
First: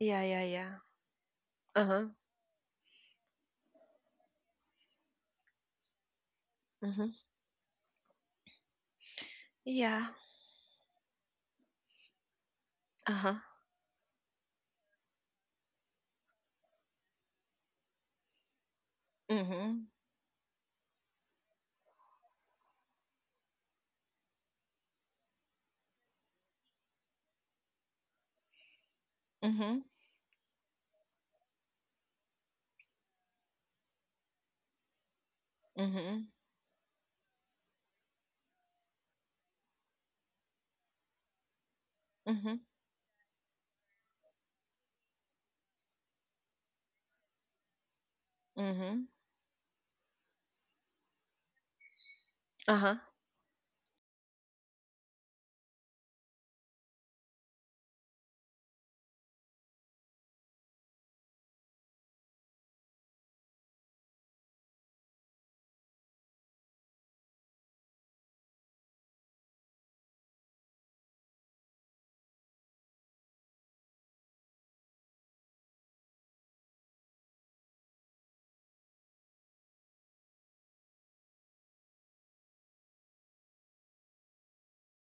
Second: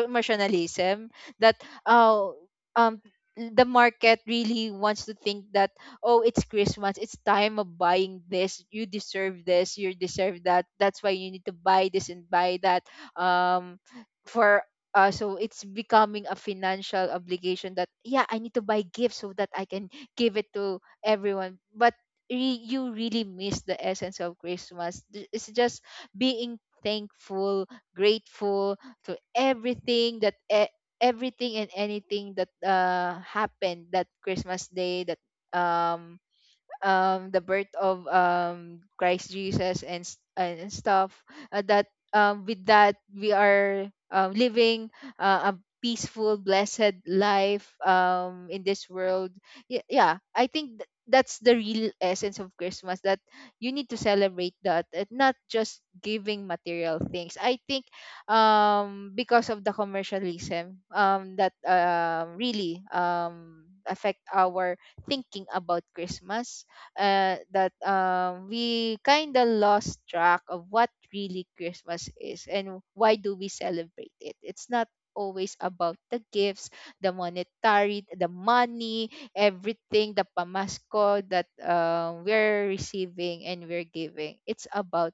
Speaker 1: Yeah, yeah, yeah.
Speaker 2: That
Speaker 1: Uh-huh.
Speaker 2: oh um the market really wants to think that, oh, it's Christmas,
Speaker 1: Mm-hmm.
Speaker 2: it's time of buying this, you deserve this, you
Speaker 1: Yeah.
Speaker 2: deserve that, that's why you need to buy this and buy that.
Speaker 1: Uh-huh.
Speaker 2: Um for So it's becoming a financial obligation that yeah, I need to buy gifts so that I
Speaker 1: Mm-hmm.
Speaker 2: can give it to everyone. But you really miss the essence of Christmas. It's just being thankful, grateful to
Speaker 1: Mm-hmm.
Speaker 2: everything that everything and anything that happened that Christmas day, that um
Speaker 1: Mm-hmm.
Speaker 2: the birth of Christ Jesus and and stuff, that
Speaker 1: Mm-hmm.
Speaker 2: with that we are, living a peaceful blessed life in this
Speaker 1: Mm-hmm.
Speaker 2: world. Yeah, I think that's the real essence of
Speaker 1: Uh-huh.
Speaker 2: christmas, that you need to celebrate that and not just giving material things. I think because of the commercialism, that really affect our thinking about Christmas, that we kind of lost track of what really Christmas is and why do we celebrate it. It's not always about the gifts, the monetary, the money, everything, the pamasko that, we're receiving and we're giving. It's about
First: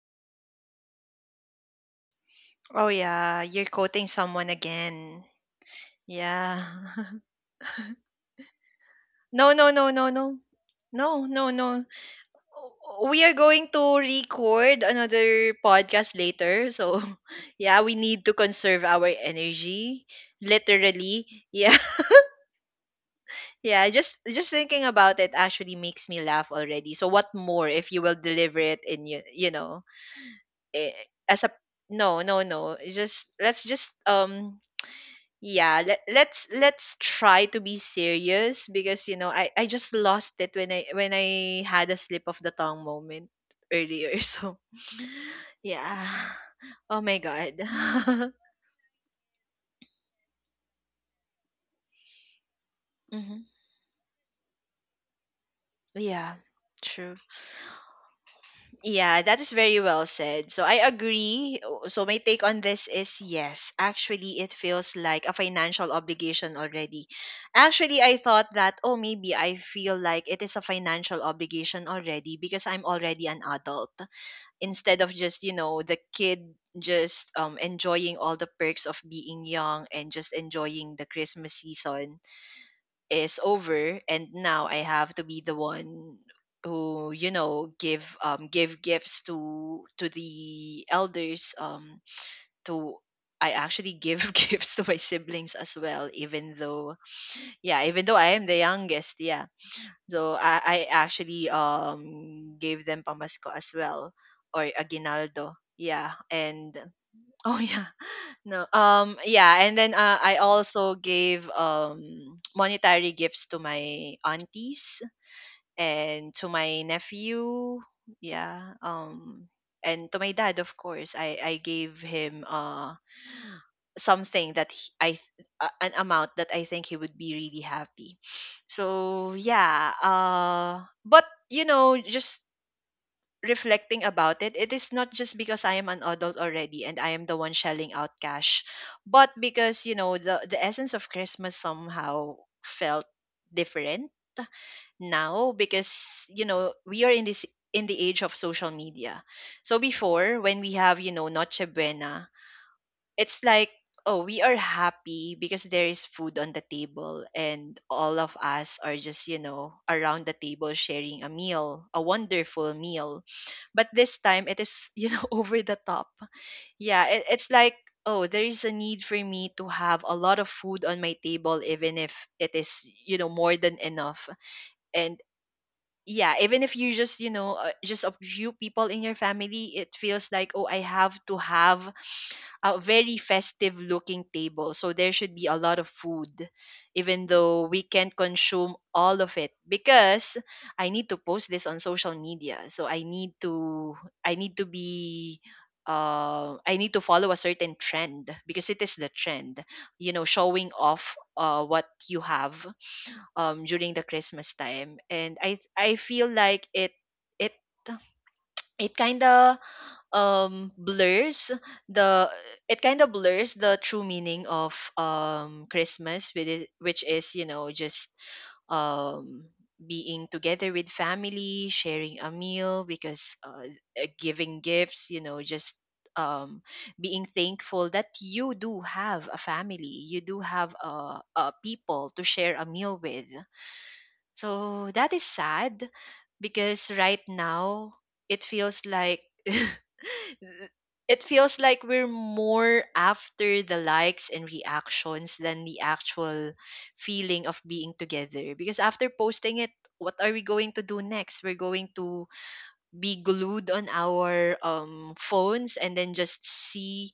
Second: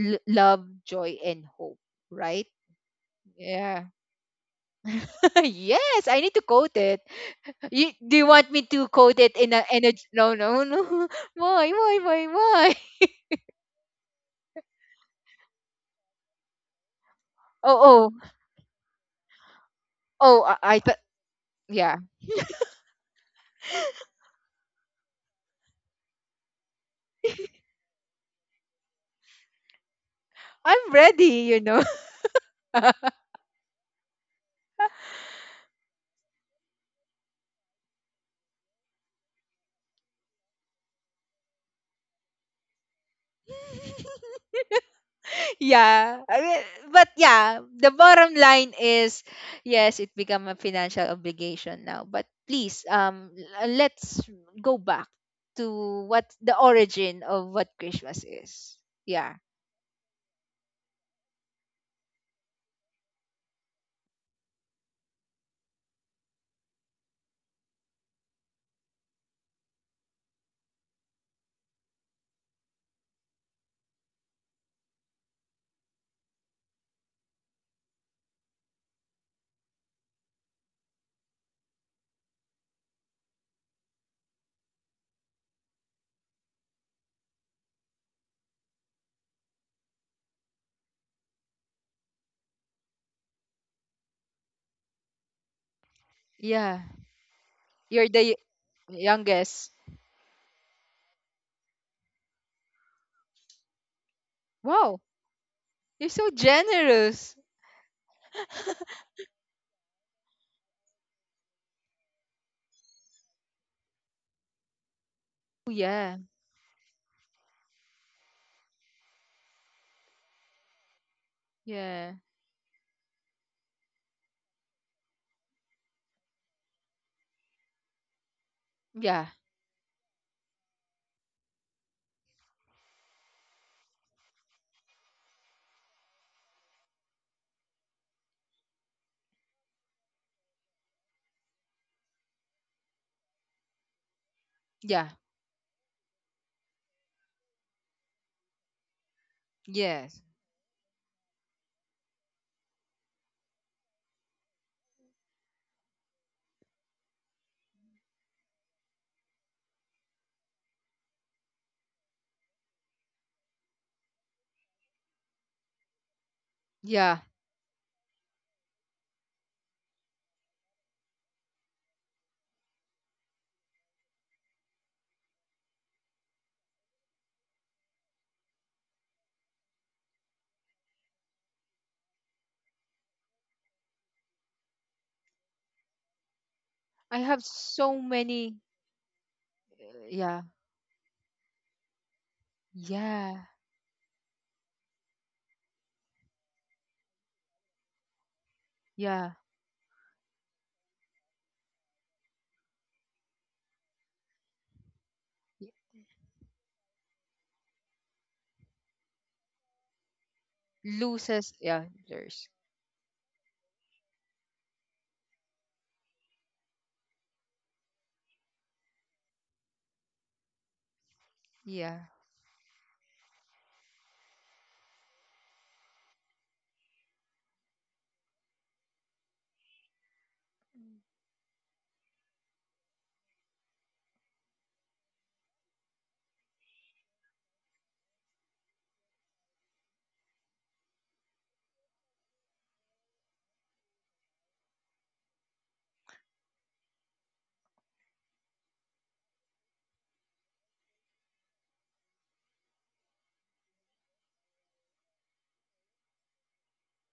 Speaker 2: love, joy, and hope, right?
Speaker 1: Oh yeah, you're
Speaker 2: Yeah.
Speaker 1: quoting someone again.
Speaker 2: Yes, I need to
Speaker 1: Yeah.
Speaker 2: quote it. You, do you want me to quote it
Speaker 1: No, no,
Speaker 2: in
Speaker 1: no,
Speaker 2: a
Speaker 1: no,
Speaker 2: no
Speaker 1: no.
Speaker 2: no no
Speaker 1: No, no, no.
Speaker 2: why why?
Speaker 1: We are going to record another podcast later. So, yeah, we
Speaker 2: Oh
Speaker 1: need
Speaker 2: oh
Speaker 1: to conserve our energy
Speaker 2: oh, I thought,
Speaker 1: literally. Yeah.
Speaker 2: yeah,
Speaker 1: Yeah, just thinking about it actually makes me laugh already. So what more if you will deliver it in you, you know, eh,
Speaker 2: I'm ready,
Speaker 1: as a,
Speaker 2: you know.
Speaker 1: no, no, no. Just let's just yeah, let's try to be serious because, you know, I just lost it when I had a slip of the tongue moment earlier. So yeah.
Speaker 2: Yeah, I mean,
Speaker 1: Oh
Speaker 2: but
Speaker 1: my god.
Speaker 2: yeah, the bottom line is, yes, it become a financial obligation now. But please,
Speaker 1: Hmm.
Speaker 2: let's go back to what
Speaker 1: Yeah,
Speaker 2: the
Speaker 1: true.
Speaker 2: origin of what Christmas is.
Speaker 1: Yeah,
Speaker 2: Yeah,
Speaker 1: that is very well said. So I agree. So my take on this is yes, actually, it feels like a financial obligation already. Actually, I thought that, oh, maybe I feel like it is a financial obligation already because I'm already an adult instead of just, you know, the kid just enjoying all the perks of being young and just enjoying the Christmas season is over, and now I have to be the one who, you know, give give gifts to the elders, to I actually give gifts to my siblings as well, even
Speaker 2: yeah,
Speaker 1: though yeah, even
Speaker 2: you're
Speaker 1: though
Speaker 2: the
Speaker 1: I am the youngest, yeah.
Speaker 2: youngest.
Speaker 1: So I actually gave them pamasko as well, or
Speaker 2: Wow,
Speaker 1: aguinaldo,
Speaker 2: you're
Speaker 1: yeah.
Speaker 2: so
Speaker 1: And
Speaker 2: generous.
Speaker 1: oh yeah, no. Yeah, and then I also gave monetary gifts to my aunties
Speaker 2: Oh, yeah,
Speaker 1: and to my nephew. Yeah. And to my dad, of course. I gave
Speaker 2: yeah,
Speaker 1: him something that he, an amount that I think he would be really happy.
Speaker 2: yeah,
Speaker 1: So, yeah. But you know, just reflecting about it, it is not just because I am an adult already and I am the one shelling out cash, but because, you know, the essence of Christmas somehow felt different
Speaker 2: yeah,
Speaker 1: now because, you know, we are in this, in the age of social media. So
Speaker 2: yes,
Speaker 1: before when we have, you know, Noche Buena, it's like, oh, we are happy because there is food on the table and all of us are just, you know, around the table sharing a meal, a wonderful meal. But this time it is you know over the top. Yeah,
Speaker 2: yeah.
Speaker 1: it's like, oh, there is a need for me to have a lot of food on my table even if it is, you know, more than enough. And yeah, even if you just, you know, just a few people in your family, it feels like, oh, I have to have a very festive looking table. So there should be a lot of food,
Speaker 2: I
Speaker 1: even
Speaker 2: have
Speaker 1: though we
Speaker 2: so
Speaker 1: can't
Speaker 2: many.
Speaker 1: consume all of it, because
Speaker 2: Yeah,
Speaker 1: I need to post this on social media. So I need
Speaker 2: yeah.
Speaker 1: to, I need to be, I need to follow a certain trend because it is the
Speaker 2: Yeah.
Speaker 1: trend, you know, showing off, what you have, during the Christmas time, and
Speaker 2: Y-
Speaker 1: I feel like it it it kind of blurs
Speaker 2: Loses. Yeah.
Speaker 1: the,
Speaker 2: There's.
Speaker 1: it kind of blurs the true meaning of Christmas with it, which is, you know, just um being together with family,
Speaker 2: Yeah.
Speaker 1: sharing a meal. Because giving gifts, you know, just um being thankful that you do have a family, you do have, people to share a meal with. So that is sad because right now it feels like it feels like we're more after the likes and reactions than the actual feeling of being together. Because after posting it, what are we going to do next? We're going to be glued on our, phones and then just see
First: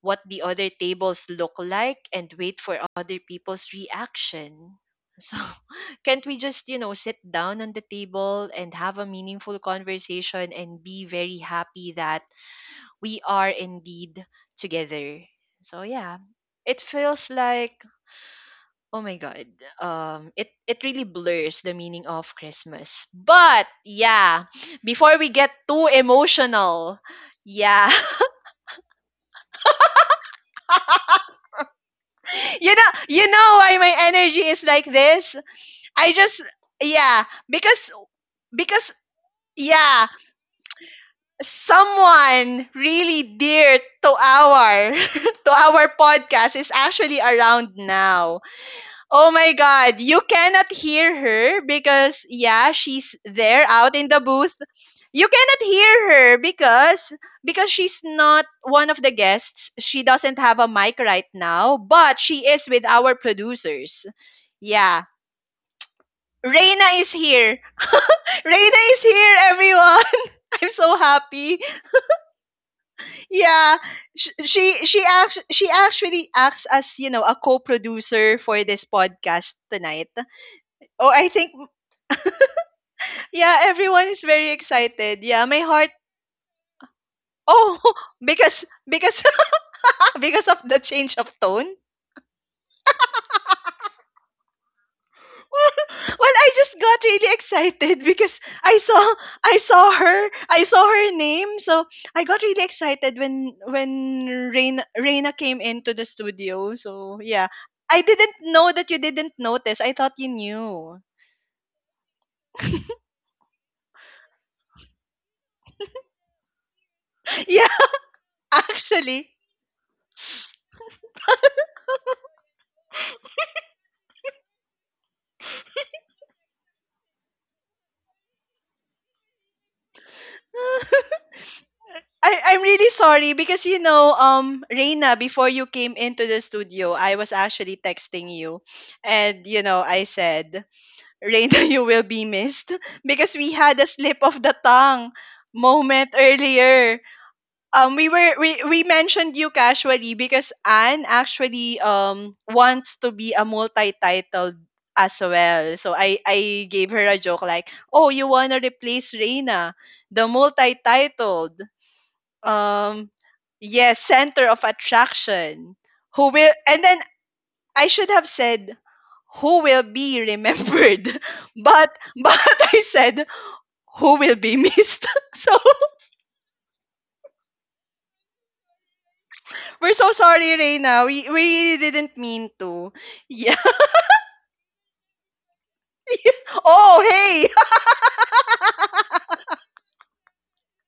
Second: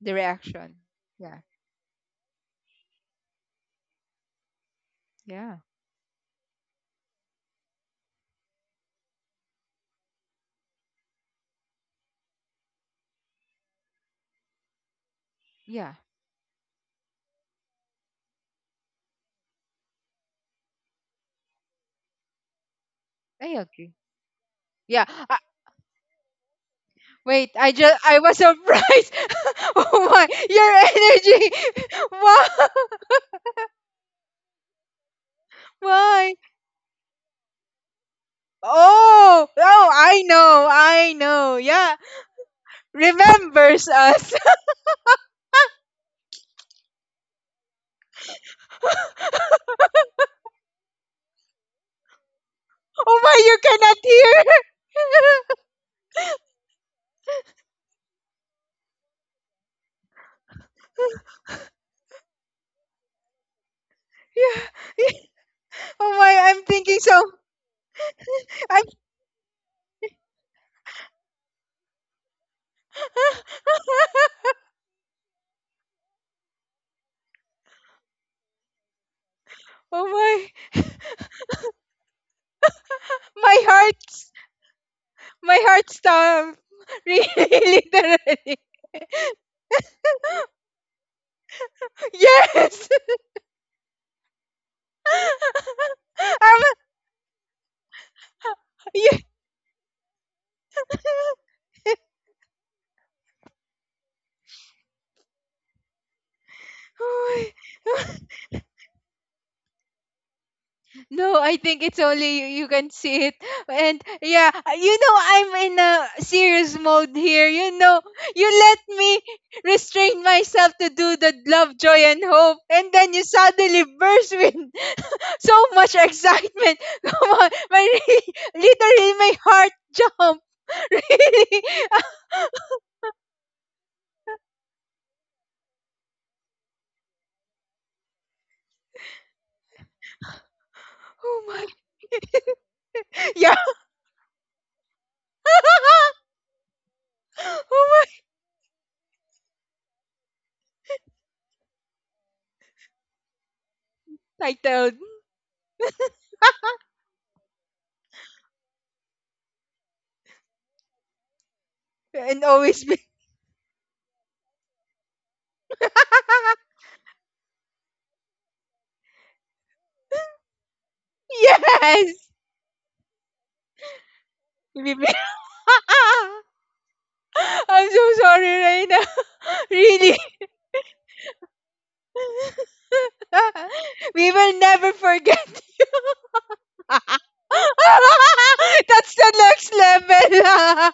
Speaker 2: The
Speaker 1: what the other
Speaker 2: reaction.
Speaker 1: tables
Speaker 2: Yeah.
Speaker 1: look like and wait for other people's reaction. So,
Speaker 2: Yeah.
Speaker 1: can't we just, you know, sit down on the table and have a meaningful conversation and be very happy that we are indeed together? So,
Speaker 2: Yeah.
Speaker 1: yeah, it feels like, oh my God, it really blurs the meaning of Christmas.
Speaker 2: I
Speaker 1: But,
Speaker 2: agree.
Speaker 1: yeah,
Speaker 2: Yeah.
Speaker 1: before we get too emotional,
Speaker 2: Wait. I
Speaker 1: yeah,
Speaker 2: just. I was surprised. Oh my! Your energy. Wow.
Speaker 1: you know why my energy is like this? I
Speaker 2: Why?
Speaker 1: just yeah, because because
Speaker 2: Oh, oh,
Speaker 1: yeah,
Speaker 2: I know, I know. Yeah,
Speaker 1: someone really dear
Speaker 2: remembers
Speaker 1: to
Speaker 2: us.
Speaker 1: our to our podcast is actually around now. Oh my God, you cannot hear her because yeah, she's
Speaker 2: Oh my, you
Speaker 1: there out
Speaker 2: cannot
Speaker 1: in the
Speaker 2: hear.
Speaker 1: booth. You cannot hear her because she's not one of the guests. She doesn't have a mic right now, but she is with our producers.
Speaker 2: Yeah.
Speaker 1: Yeah.
Speaker 2: Oh my, I'm
Speaker 1: Reina
Speaker 2: thinking
Speaker 1: is
Speaker 2: so.
Speaker 1: here. Reina
Speaker 2: I'm.
Speaker 1: is here, everyone. I'm so happy. Yeah, she actually acts as, you know, a co-producer for this podcast
Speaker 2: Oh
Speaker 1: tonight.
Speaker 2: my,
Speaker 1: Oh, I think yeah,
Speaker 2: my
Speaker 1: everyone
Speaker 2: heart.
Speaker 1: is very excited. Yeah, my
Speaker 2: My
Speaker 1: heart.
Speaker 2: heart stopped. Really,
Speaker 1: Oh,
Speaker 2: literally.
Speaker 1: because because because of the change of tone.
Speaker 2: Yes.
Speaker 1: Well, I
Speaker 2: I'm,
Speaker 1: just got really excited because
Speaker 2: yeah.
Speaker 1: I saw her I saw her name, so I got really excited when Reina came into the studio. So yeah, I didn't know that you didn't notice. I thought you knew.
Speaker 2: No, I think it's only you, you can see it. And yeah, you know I'm in a serious mode here. You
Speaker 1: Yeah,
Speaker 2: know, you let me
Speaker 1: actually.
Speaker 2: restrain myself to do the love, joy, and hope, and then you suddenly burst with so much excitement. Come on, my literally my heart jump. Really,
Speaker 1: I'm really sorry because, you know, Reina, before you came into the studio, I was actually texting you, and you know, I said,
Speaker 2: oh
Speaker 1: Reina,
Speaker 2: my,
Speaker 1: you will be missed because we
Speaker 2: yeah.
Speaker 1: had a slip of the tongue moment earlier.
Speaker 2: Oh
Speaker 1: We mentioned you casually because Anne actually wants to be a
Speaker 2: my
Speaker 1: multi-titled
Speaker 2: titled
Speaker 1: as well. So I gave her a joke like, "Oh, you wanna replace Reina, the multi-titled
Speaker 2: and always be
Speaker 1: um yes, center of attraction." Who will and then I should have said who will be remembered, but
Speaker 2: yes.
Speaker 1: but I said who will be
Speaker 2: Be-
Speaker 1: missed.
Speaker 2: be-
Speaker 1: So
Speaker 2: I'm so sorry, Reina.
Speaker 1: we're so
Speaker 2: Really.
Speaker 1: sorry, Reina. We really didn't mean to. Yeah.
Speaker 2: We will never forget.
Speaker 1: Oh
Speaker 2: That's
Speaker 1: hey,
Speaker 2: the next level.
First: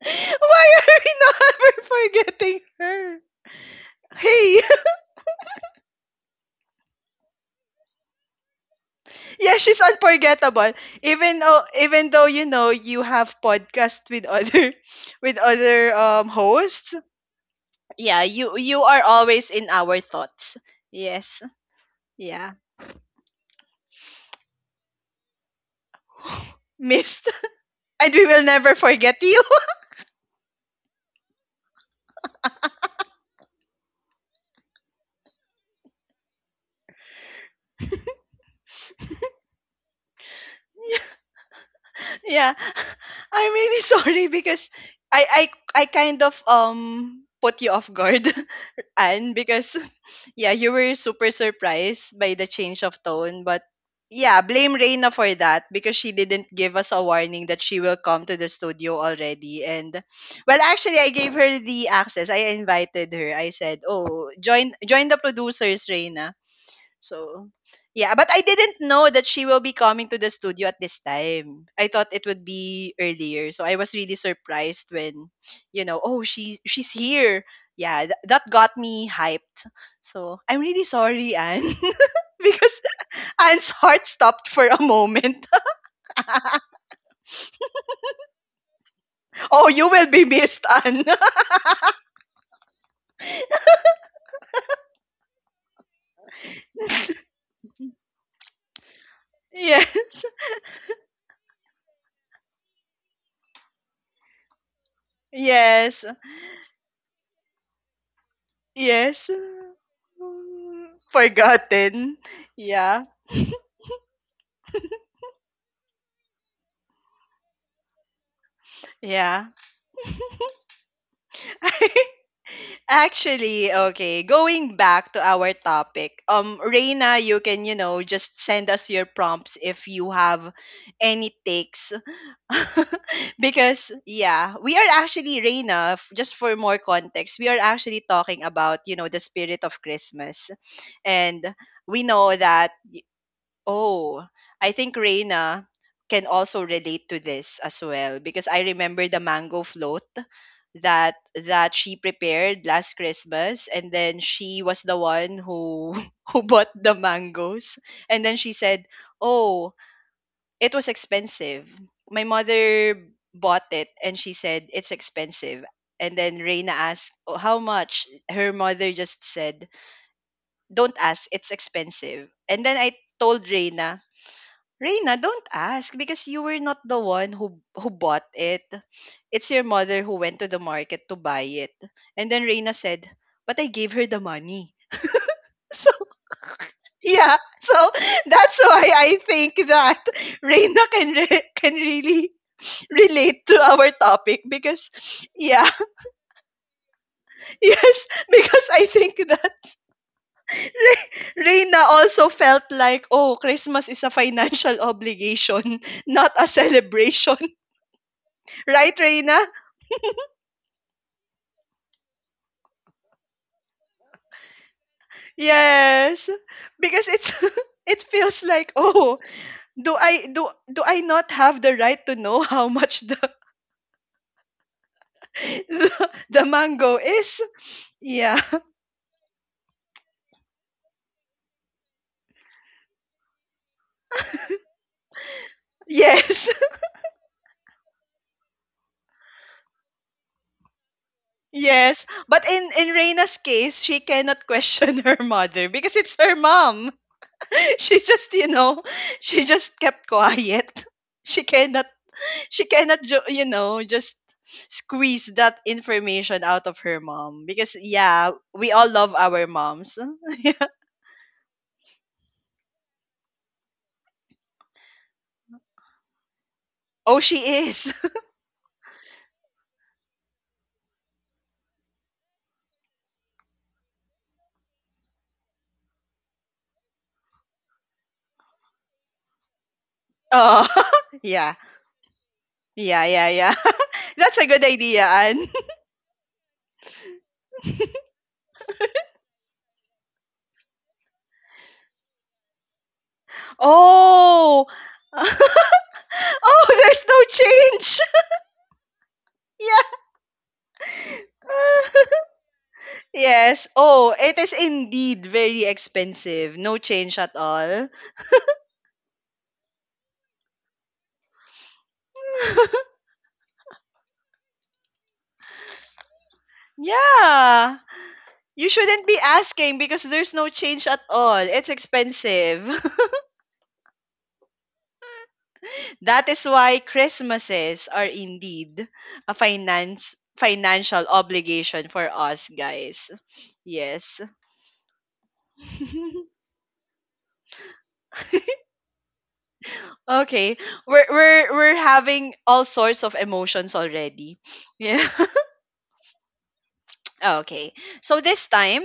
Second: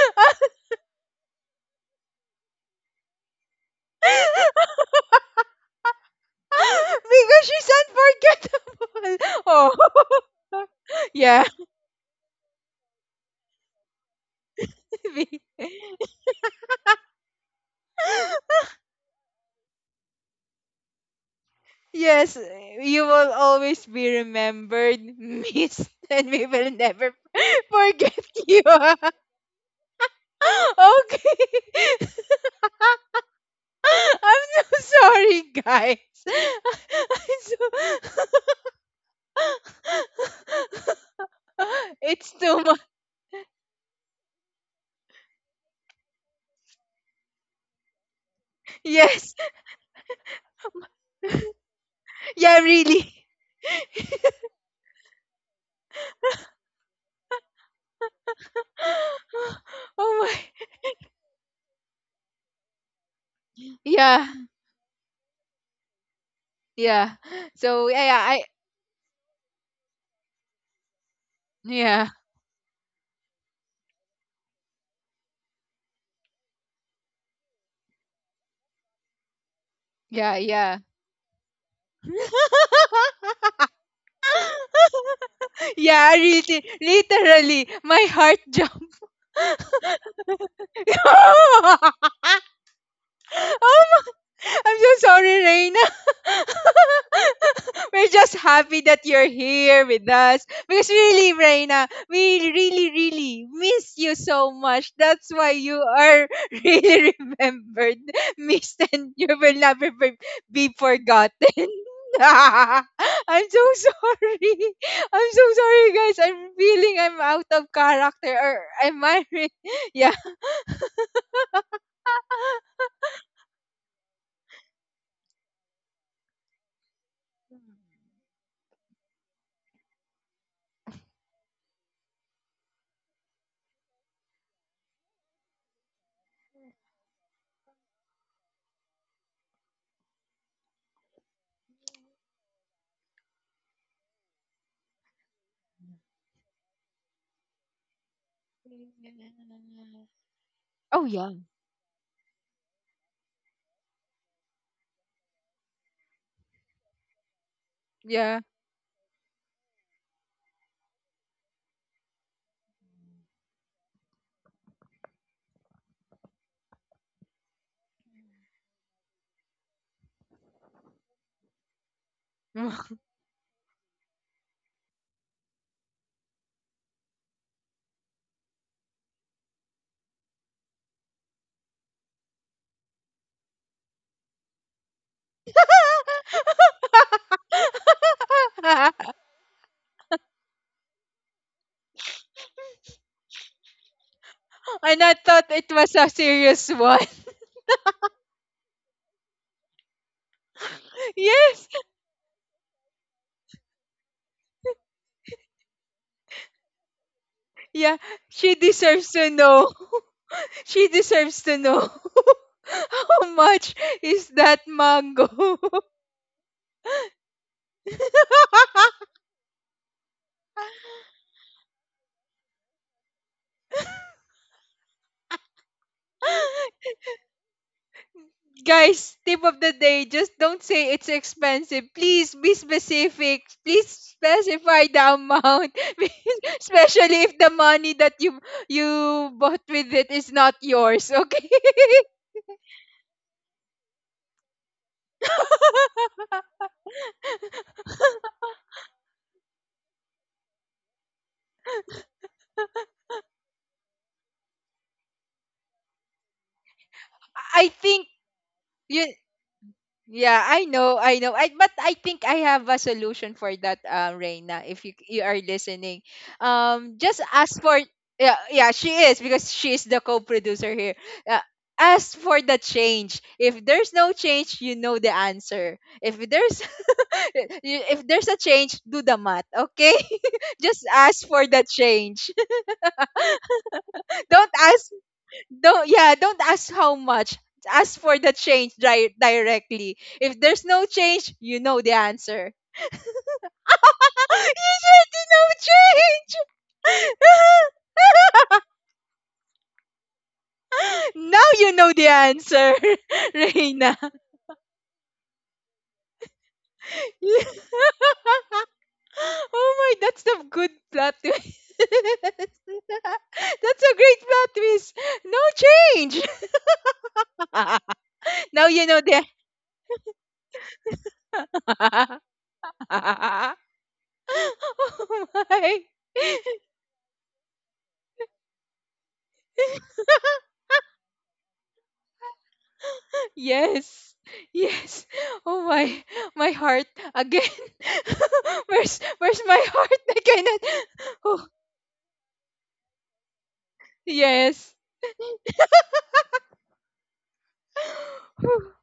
Speaker 1: why are we not forgetting her? Hey,
Speaker 2: Because she's unforgettable.
Speaker 1: yeah, she's
Speaker 2: Oh.
Speaker 1: unforgettable. Even
Speaker 2: Yeah.
Speaker 1: though, even though you know you have podcast with other, with other hosts. Yeah, you are always in our thoughts. Yes.
Speaker 2: Yes,
Speaker 1: Yeah.
Speaker 2: you will always be remembered, miss, and we will never
Speaker 1: Missed. And
Speaker 2: forget
Speaker 1: we will
Speaker 2: you.
Speaker 1: never
Speaker 2: Okay.
Speaker 1: forget you.
Speaker 2: I'm so sorry, guys. I'm so... it's
Speaker 1: Yeah.
Speaker 2: too much.
Speaker 1: I'm really sorry because I I I kind of put you off guard and
Speaker 2: Yes.
Speaker 1: because yeah, you were super surprised by the
Speaker 2: Yeah,
Speaker 1: change of
Speaker 2: really.
Speaker 1: tone, but yeah, blame Reina for that because she didn't give us a warning that she will come to the studio already. And
Speaker 2: Oh
Speaker 1: well,
Speaker 2: my.
Speaker 1: actually, I gave her the access. I invited her. I said, "Oh,
Speaker 2: Yeah.
Speaker 1: join join the producers, Reina."
Speaker 2: Yeah.
Speaker 1: So,
Speaker 2: So, yeah,
Speaker 1: yeah, but I
Speaker 2: I
Speaker 1: didn't know that she will be coming to the studio at this time. I thought
Speaker 2: yeah.
Speaker 1: it would be earlier. So I was really surprised when, you know, oh, she's here. Yeah, that got me hyped. So,
Speaker 2: Yeah,
Speaker 1: I'm really
Speaker 2: yeah.
Speaker 1: sorry, Anne, because Anne's heart stopped for a moment.
Speaker 2: Yeah, really, literally, my heart jumped.
Speaker 1: Oh, you will be missed, Anne.
Speaker 2: No! Oh my, I'm so sorry, Reina. We're just happy that you're here with
Speaker 1: Yes.
Speaker 2: us. Because really, Reina, we really, really miss you so much. That's why you
Speaker 1: Yes.
Speaker 2: are really remembered, missed, and
Speaker 1: Yes.
Speaker 2: you will never be forgotten.
Speaker 1: Forgotten. Yeah.
Speaker 2: I'm so sorry. I'm so sorry, guys. I'm feeling I'm out of character. Or am I?
Speaker 1: Yeah.
Speaker 2: Re- yeah.
Speaker 1: Actually, okay, going back to our topic, Reina, you can, you know, just send us your prompts if you have any takes. Because, yeah, we are actually, Reina, just for more context, we are actually talking about, you know, the spirit of Christmas. And we know that Oh, I think Reina can also relate to this as well because I remember the mango float
Speaker 2: Oh,
Speaker 1: that
Speaker 2: yeah.
Speaker 1: that she prepared last Christmas, and then she was the one who who bought the mangoes, and then
Speaker 2: Yeah.
Speaker 1: she said, "Oh, it was expensive. My mother bought it and she said it's expensive." And then Reina asked, "Oh, how much?" Her mother just said, "Don't ask, it's expensive." And then I told Reina, Reina, don't ask because you were not the one who bought it. It's your mother who went to the market to buy it. And then Reina said, "But I gave her the money." So, yeah. So that's why I think that Reina can really relate to our topic
Speaker 2: And I
Speaker 1: because
Speaker 2: thought
Speaker 1: yeah,
Speaker 2: it was a serious one.
Speaker 1: yes, because I think that Re-
Speaker 2: Yes.
Speaker 1: Reina also felt like, "Oh, Christmas is a financial obligation, not a celebration."
Speaker 2: Yeah. She
Speaker 1: Right,
Speaker 2: deserves to
Speaker 1: Reina?
Speaker 2: know. She deserves to know. How much is that mango?
Speaker 1: Yes, because it's it feels like oh, do I do do I not have the right to know how much the the mango is? Yeah.
Speaker 2: Guys, tip of the day, just don't say it's expensive. Please be specific. Please specify the amount. Because
Speaker 1: Yes.
Speaker 2: especially if the money that you bought with it is not yours, okay?
Speaker 1: Yes. But in Reina's case, she cannot question her mother because it's her mom. She just, you know, she just kept quiet. She cannot you know, just squeeze that information out of her mom
Speaker 2: I
Speaker 1: because
Speaker 2: think
Speaker 1: yeah, we all love
Speaker 2: you
Speaker 1: our moms.
Speaker 2: yeah, I know, I know. I but I think I have a solution for that, Reina. If you are listening,
Speaker 1: Oh,
Speaker 2: just
Speaker 1: she
Speaker 2: ask for
Speaker 1: is.
Speaker 2: yeah, yeah, she is because she is the co-producer here. Uh, Ask for the change. If there's no change, you know the answer. If there's if there's a change, do the math, okay?
Speaker 1: Oh,
Speaker 2: Just ask for
Speaker 1: yeah.
Speaker 2: the change.
Speaker 1: Yeah, yeah, yeah. That's a
Speaker 2: Don't
Speaker 1: good
Speaker 2: ask,
Speaker 1: idea, Anne.
Speaker 2: don't yeah, don't ask how much, ask for the change directly. If there's no change, you know the answer.
Speaker 1: Oh.
Speaker 2: You should know
Speaker 1: Oh, there's
Speaker 2: change
Speaker 1: no change. Yeah.
Speaker 2: now you know the answer.
Speaker 1: Yes.
Speaker 2: Reina,
Speaker 1: Oh, it is indeed very expensive. No change at all.
Speaker 2: oh my, that's the good plot twist. That's a great plot twist. No change.
Speaker 1: Yeah. You
Speaker 2: Now you know
Speaker 1: shouldn't be
Speaker 2: the
Speaker 1: asking because there's no change at all. It's expensive.
Speaker 2: oh my.
Speaker 1: That is why Christmases are indeed a finance financial obligation for us, guys.
Speaker 2: Yes.
Speaker 1: Yes.
Speaker 2: Yes. Oh my, my heart again. Where's my heart? I
Speaker 1: Okay.
Speaker 2: cannot.
Speaker 1: We're
Speaker 2: Oh,
Speaker 1: we're we're having all sorts of emotions already.
Speaker 2: yes.
Speaker 1: Yeah. Okay. So this time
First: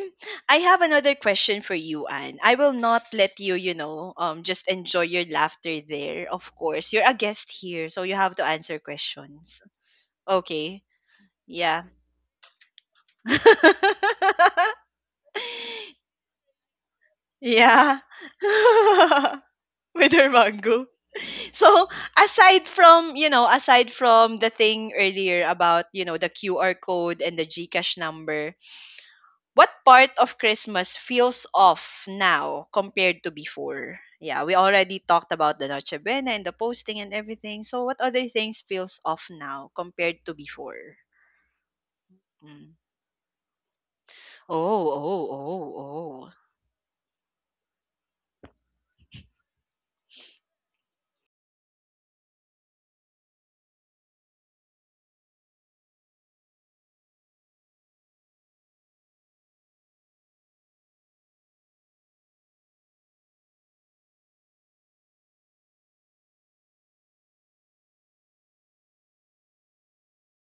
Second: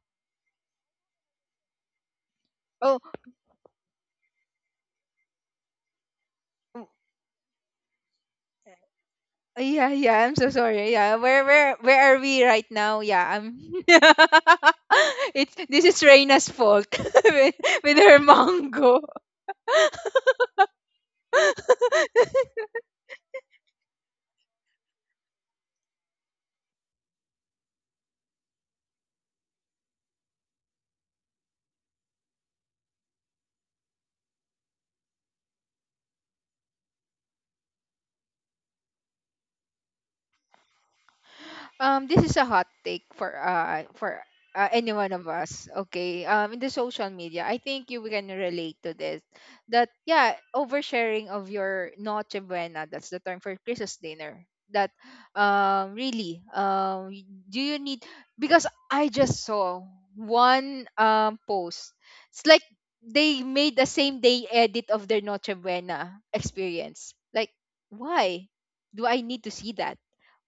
Speaker 1: I have another question for you, Anne. I will
Speaker 2: Oh,
Speaker 1: not let you, you know, just enjoy your laughter there. Of
Speaker 2: w-
Speaker 1: course. You're a guest here, so you have to answer questions.
Speaker 2: yeah, yeah. I'm so
Speaker 1: Okay.
Speaker 2: sorry. Yeah.
Speaker 1: Yeah.
Speaker 2: Where are we right now? Yeah, I'm it's this is Reina's fault, with, with
Speaker 1: Yeah.
Speaker 2: her mango.
Speaker 1: With her mango. So aside from, you know, aside from the thing earlier about, you know, the QR code and the GCash number, what part of Christmas feels off now compared to before? Yeah, we already talked about the Noche Buena and the posting and everything. So what other things feels off now compared to before?
Speaker 2: Um, this is a hot
Speaker 1: Mm.
Speaker 2: take for
Speaker 1: Oh,
Speaker 2: any one of
Speaker 1: oh,
Speaker 2: us. Okay,
Speaker 1: oh, oh.
Speaker 2: in the social media, I think you can relate to this, that yeah, oversharing of your noche buena, that's the term for christmas dinner, that really do you need, because I just saw one post, it's like they made the same day edit of their noche buena experience, like why do I need to see that,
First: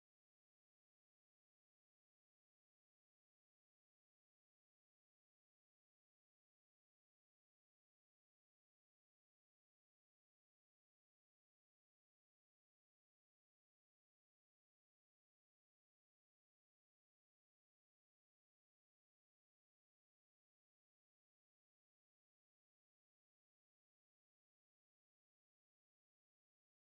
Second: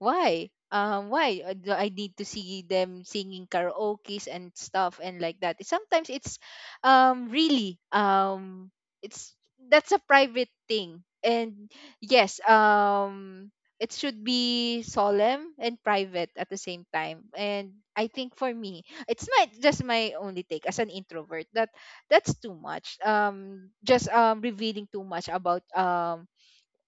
Speaker 2: why, do I need to see them singing karaokes and stuff, and like that sometimes it's really it's that's a private thing, and yes, it should be solemn and private at the same time. And I think for me, it's not just my only take as an introvert, that that's too much, just revealing too much about,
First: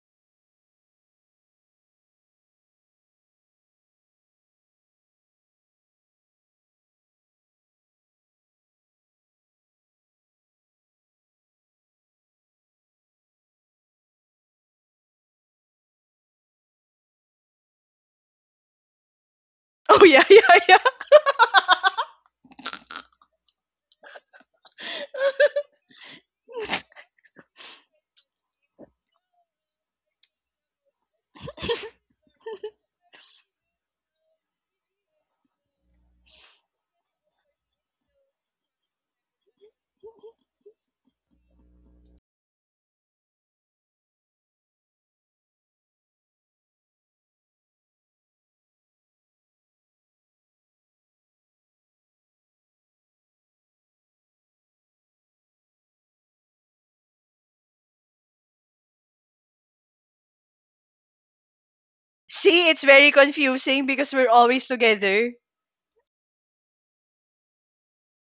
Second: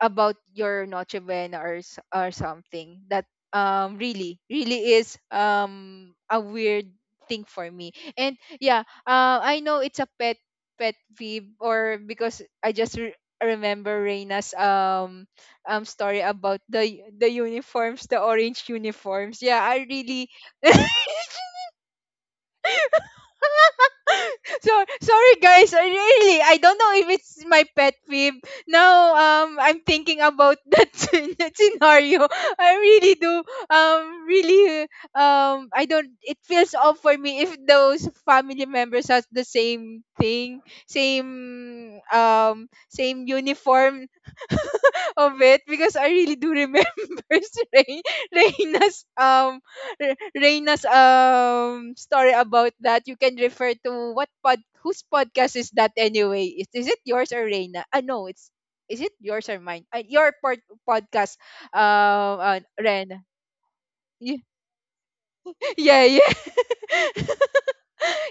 Speaker 2: about your Noche Buena, or or something that really really is a weird thing for me. And yeah, I know it's a pet peeve, or because I just remember Reina's story about the uniforms, the orange uniforms. Yeah, I
Speaker 1: Oh yeah,
Speaker 2: really
Speaker 1: yeah, yeah.
Speaker 2: so sorry guys, I really I don't know if it's my pet peeve now. I'm thinking about that, that scenario. I really do, um really I don't, it feels off for me if those family members has the same thing, same uniform of it, because I really do remember Rain, Reina's Reina's story about that. You can refer to what pod whose podcast is that anyway? Is it yours or Reina? Ah no, it's is it yours or mine? Your pod, podcast,
Speaker 1: See, it's very
Speaker 2: Ren.
Speaker 1: confusing because we're
Speaker 2: Y-
Speaker 1: always together.
Speaker 2: yeah, yeah.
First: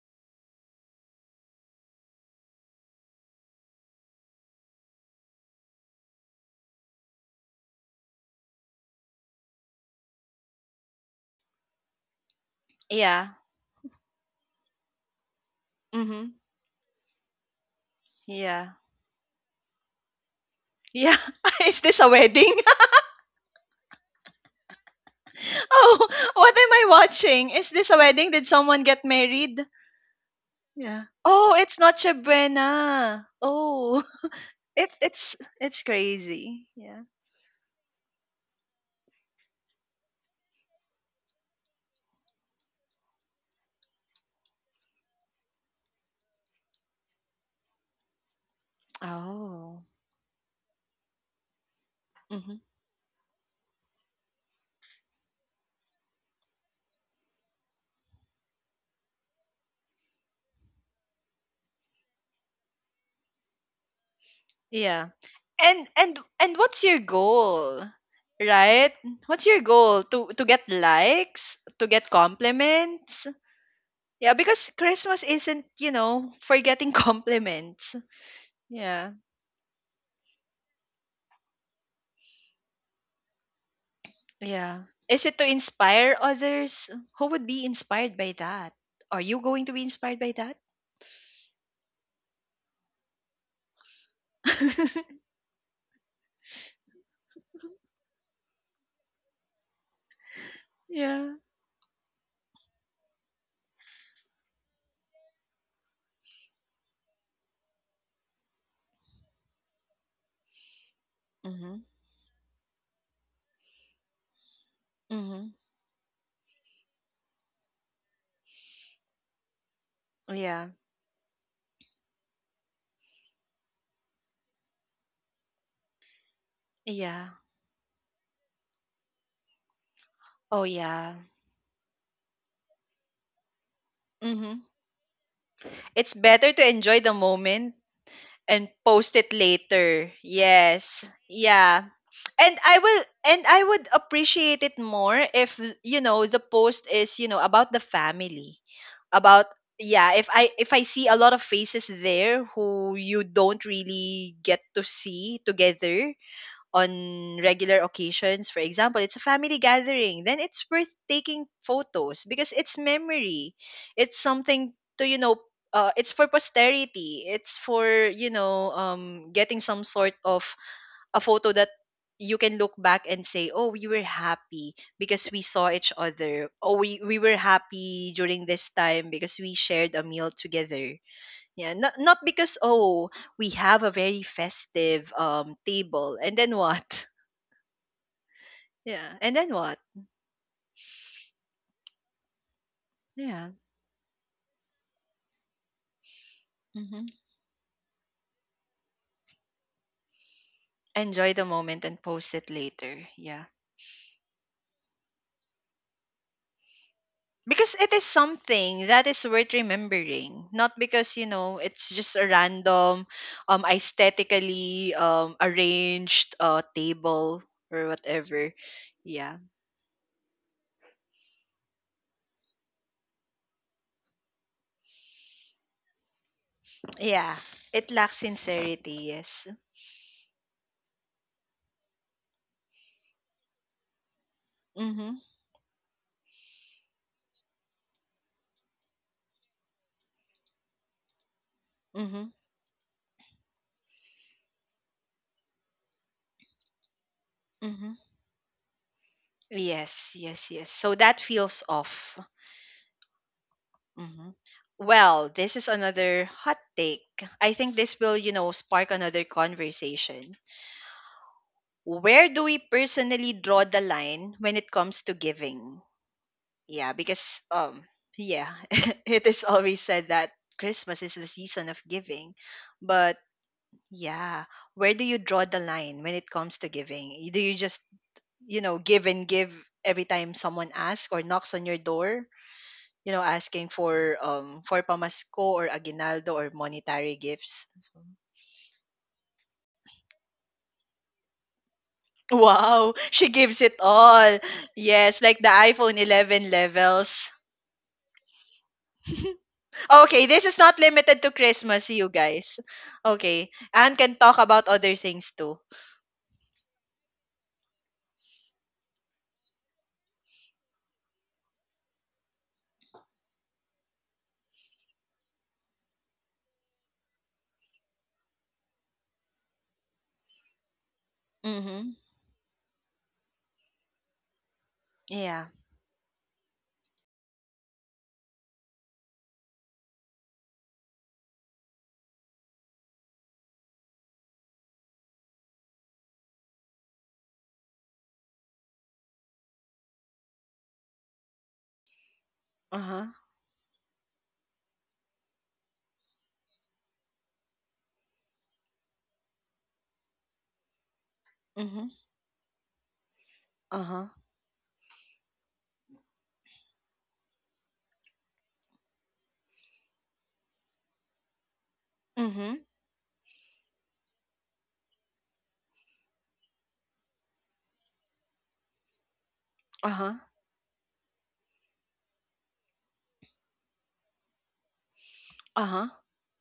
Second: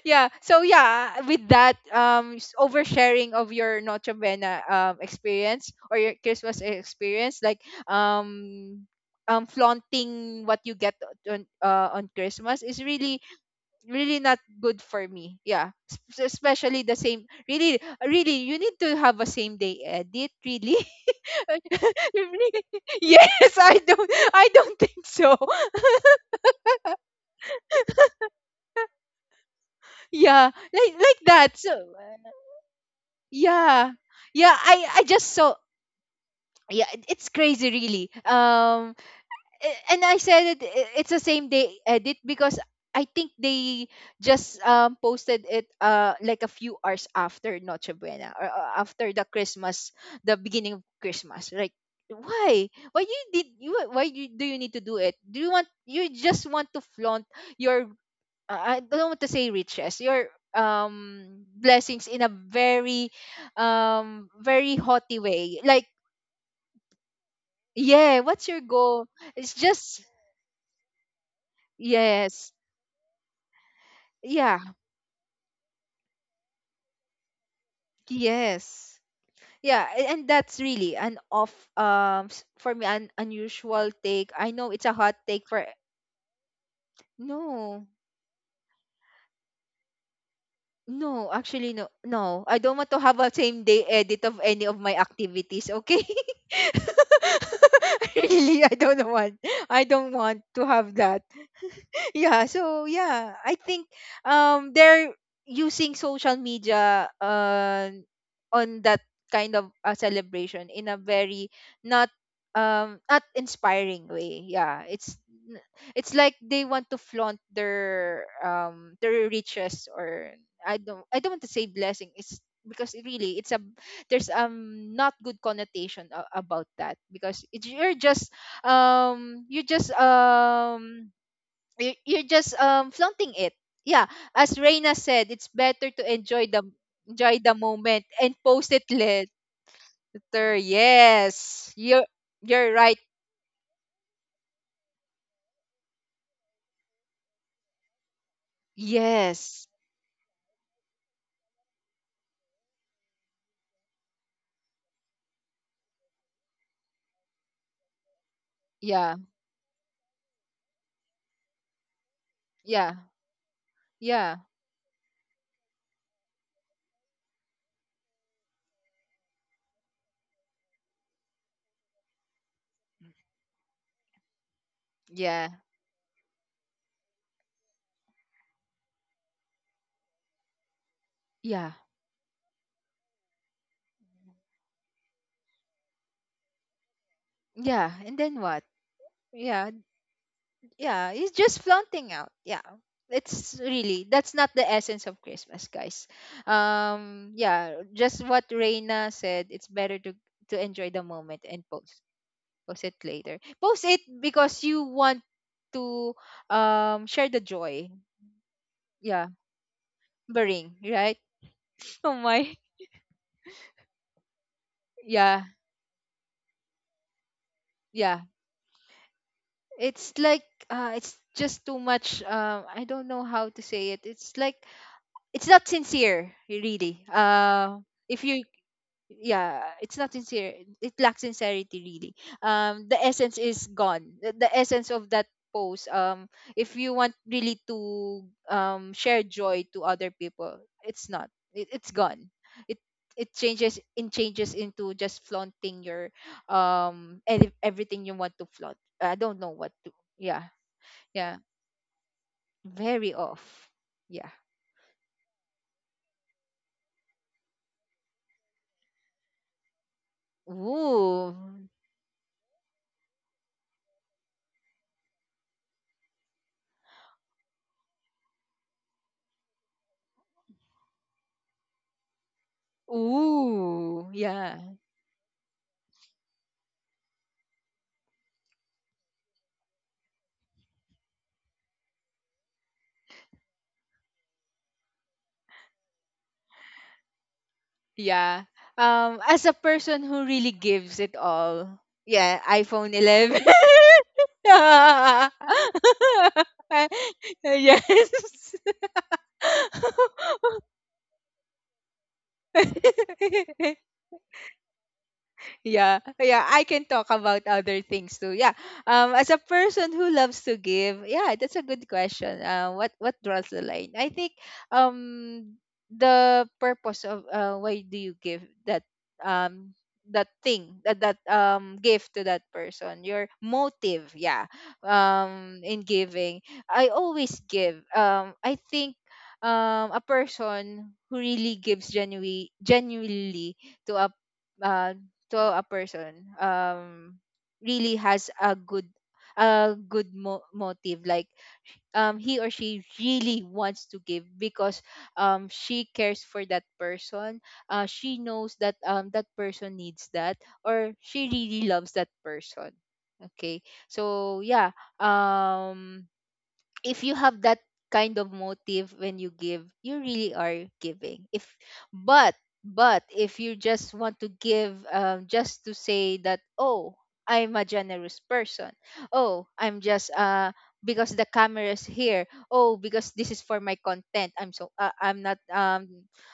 Speaker 2: Yeah so with that oversharing of your Noche Buena experience or your Christmas experience, like um flaunting what you get on Christmas is really
Speaker 1: Yeah.
Speaker 2: really not good for me, yeah.
Speaker 1: Mm-hmm.
Speaker 2: Especially the same, really you
Speaker 1: Yeah.
Speaker 2: need to have a same day edit, really.
Speaker 1: Yeah. Is this a
Speaker 2: You
Speaker 1: wedding?
Speaker 2: really- yes, I don't think so.
Speaker 1: Oh, what am I watching? Is this a wedding? Did someone get married?
Speaker 2: Yeah, like
Speaker 1: Yeah.
Speaker 2: like
Speaker 1: Oh,
Speaker 2: that, so
Speaker 1: it's Noche Buena.
Speaker 2: yeah.
Speaker 1: Oh,
Speaker 2: yeah i i just saw,
Speaker 1: it's crazy.
Speaker 2: yeah,
Speaker 1: Yeah.
Speaker 2: it's crazy, really. And I said it's the same day edit because I think they just posted it like a few hours after Noche Buena, or after the
Speaker 1: Oh.
Speaker 2: Christmas, the beginning of Christmas, like,
Speaker 1: Hmm.
Speaker 2: why? Why you did you why you, Do you need to do it? Do you want You just want to flaunt your, I don't want to say riches, your blessings in a very, very
Speaker 1: Yeah.
Speaker 2: haughty way,
Speaker 1: And
Speaker 2: like,
Speaker 1: and and what's your goal?
Speaker 2: yeah, what's your
Speaker 1: Right?
Speaker 2: goal?
Speaker 1: What's
Speaker 2: It's
Speaker 1: your
Speaker 2: just
Speaker 1: goal? To get likes, to get
Speaker 2: yes.
Speaker 1: compliments? Yeah,
Speaker 2: Yeah.
Speaker 1: because Christmas isn't, you know, for getting compliments.
Speaker 2: Yes.
Speaker 1: Yeah.
Speaker 2: Yeah, and that's really an off, for me an unusual take. I know
Speaker 1: Yeah.
Speaker 2: it's a hot
Speaker 1: Is it
Speaker 2: take
Speaker 1: to
Speaker 2: for
Speaker 1: inspire others? Who would be
Speaker 2: no.
Speaker 1: inspired by that? Are you going to be inspired by that?
Speaker 2: No, actually no. No, I don't want to have a same day edit of any of my activities, okay? Really, I don't want. I don't want to have that.
Speaker 1: Yeah.
Speaker 2: Yeah so I think they're using social media on that kind of celebration in a very
Speaker 1: Mhm.
Speaker 2: not, not inspiring way, yeah. it's
Speaker 1: Mhm.
Speaker 2: n- it's like they want to flaunt their riches, or
Speaker 1: Yeah.
Speaker 2: I don't want to say blessing. It's because it really it's a, there's not good connotation about that,
Speaker 1: Yeah.
Speaker 2: because it's, you're just you just
Speaker 1: Oh yeah.
Speaker 2: you're just flaunting it, yeah. As
Speaker 1: Mhm.
Speaker 2: Reina said, it's better to
Speaker 1: It's better to enjoy the
Speaker 2: enjoy the
Speaker 1: moment
Speaker 2: moment and
Speaker 1: and
Speaker 2: post it
Speaker 1: post
Speaker 2: later.
Speaker 1: it later. Yes.
Speaker 2: Yes,
Speaker 1: Yeah. And
Speaker 2: you're
Speaker 1: I
Speaker 2: right.
Speaker 1: will and I would appreciate it more if, you know, the post is, you know, about the family about
Speaker 2: Yes.
Speaker 1: yeah, if I see a lot of faces there who you don't really get to see together on regular occasions, for example,
Speaker 2: Yeah.
Speaker 1: it's a family gathering, then it's worth taking photos because it's
Speaker 2: Yeah.
Speaker 1: memory, it's
Speaker 2: Yeah.
Speaker 1: something to, you know, it's for posterity, it's for, you know, getting some sort of a photo that you can look back and say, "Oh, we were happy because we
Speaker 2: Yeah.
Speaker 1: saw each other. Oh, we were happy during this time because we shared a meal together."
Speaker 2: Yeah.
Speaker 1: Yeah, not because oh, we have a very festive table. And then what?
Speaker 2: Yeah, and then what?
Speaker 1: Yeah, and then
Speaker 2: Yeah.
Speaker 1: what?
Speaker 2: Yeah, it's just flaunting out, yeah.
Speaker 1: Yeah.
Speaker 2: It's really, that's not the essence of Christmas, guys.
Speaker 1: Hmm.
Speaker 2: Yeah, just what Reina said, it's better to enjoy the
Speaker 1: Enjoy
Speaker 2: moment
Speaker 1: the
Speaker 2: and
Speaker 1: moment
Speaker 2: post.
Speaker 1: and post it
Speaker 2: Post it
Speaker 1: later.
Speaker 2: later.
Speaker 1: Yeah.
Speaker 2: Post it because you want to share the
Speaker 1: Because
Speaker 2: joy.
Speaker 1: it is something that
Speaker 2: Yeah,
Speaker 1: is worth remembering,
Speaker 2: bring,
Speaker 1: not
Speaker 2: right?
Speaker 1: because, you know, it's
Speaker 2: Oh
Speaker 1: just a
Speaker 2: my.
Speaker 1: random aesthetically
Speaker 2: Yeah,
Speaker 1: arranged table or
Speaker 2: yeah.
Speaker 1: whatever. Yeah.
Speaker 2: It's like it's just too much. I don't know how to say it. It's like it's not sincere, really.
Speaker 1: Yeah, it lacks
Speaker 2: If you
Speaker 1: sincerity. Yes.
Speaker 2: Yeah, it's not sincere, it lacks sincerity, really. The essence is gone, the essence of
Speaker 1: Mhm.
Speaker 2: that post. If you want really to share joy to other people, it's not it, it's
Speaker 1: Mhm.
Speaker 2: gone, it it changes in changes into just flaunting your and
Speaker 1: Mhm.
Speaker 2: everything you want to flaunt. I don't know what to.
Speaker 1: Yes, yes,
Speaker 2: Yeah.
Speaker 1: yes, so that
Speaker 2: Yeah,
Speaker 1: feels off.
Speaker 2: very off,
Speaker 1: Mhm.
Speaker 2: yeah.
Speaker 1: Well, this is another hot take. I think this will, you know, spark another conversation.
Speaker 2: Ooh.
Speaker 1: Where do we personally draw the line when it comes to giving? Yeah, because yeah, it is always said that Christmas is the season of giving. But
Speaker 2: Ooh,
Speaker 1: yeah,
Speaker 2: yeah.
Speaker 1: where do you draw the line when it comes to giving? Do you just, you know, give and give every time someone asks or knocks on your door, you know, asking for pamasko or aguinaldo or monetary gifts?
Speaker 2: Yeah. As a person who really gives it all, yeah,
Speaker 1: Wow, she
Speaker 2: iPhone
Speaker 1: gives it
Speaker 2: 11.
Speaker 1: all. Yes, like the
Speaker 2: Yeah.
Speaker 1: iPhone 11 levels. Okay, this is not limited to Christmas, you guys. Okay.
Speaker 2: Yes.
Speaker 1: Anne can talk about other things too.
Speaker 2: Yeah, yeah, I can talk about other things too, yeah. As a person who loves to give, yeah, that's a good question. What draws the line? I think um the purpose of, why do you give that, um that thing, that
Speaker 1: Mm-hmm.
Speaker 2: gift to that person, your motive, yeah,
Speaker 1: Yeah.
Speaker 2: in giving. I always give. I think a person who really gives genuinely, to a, uh, to a person, really has a good, a good motive, like, he or she
Speaker 1: Uh-huh.
Speaker 2: really wants to give because she cares for that person, she knows that that person needs that, or she really
Speaker 1: Mm-hmm.
Speaker 2: loves that person. Okay,
Speaker 1: Uh-huh.
Speaker 2: so yeah. um if you have that kind of motive when you give, you really are giving. If but
Speaker 1: Mm-hmm.
Speaker 2: But if you just want to give, just to say that, oh, I'm a generous person, oh, I'm just
Speaker 1: Uh-huh.
Speaker 2: because the camera is here, oh, because this is for my content, I'm so I'm not
Speaker 1: Uh-huh.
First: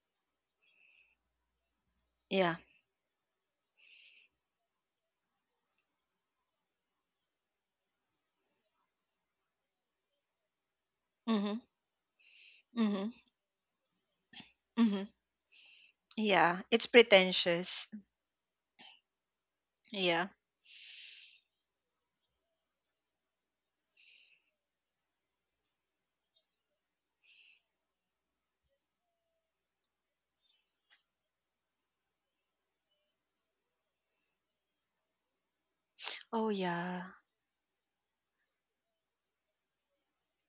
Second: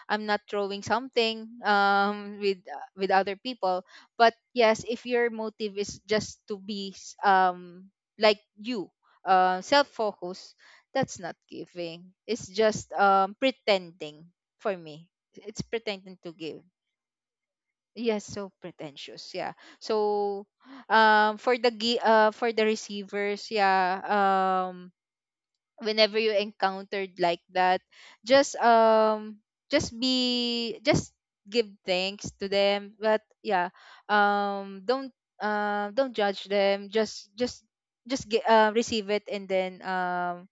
Speaker 2: I'm not throwing something
Speaker 1: Yeah.
Speaker 2: with other people. But yes, if your motive is just to be like you, self-focus, that's not
Speaker 1: Mm-hmm.
Speaker 2: giving. It's just
Speaker 1: Mm-hmm.
Speaker 2: pretending for
Speaker 1: Mm-hmm.
Speaker 2: me. It's pretending to
Speaker 1: Yeah.
Speaker 2: give.
Speaker 1: It's pretentious.
Speaker 2: Yes, so pretentious. Yeah.
Speaker 1: Yeah.
Speaker 2: So for the for the receivers, yeah. Whenever you encountered like that, just be just give thanks to them. But yeah, um, don't don't judge
Speaker 1: Oh
Speaker 2: them.
Speaker 1: yeah.
Speaker 2: Just get, receive it and then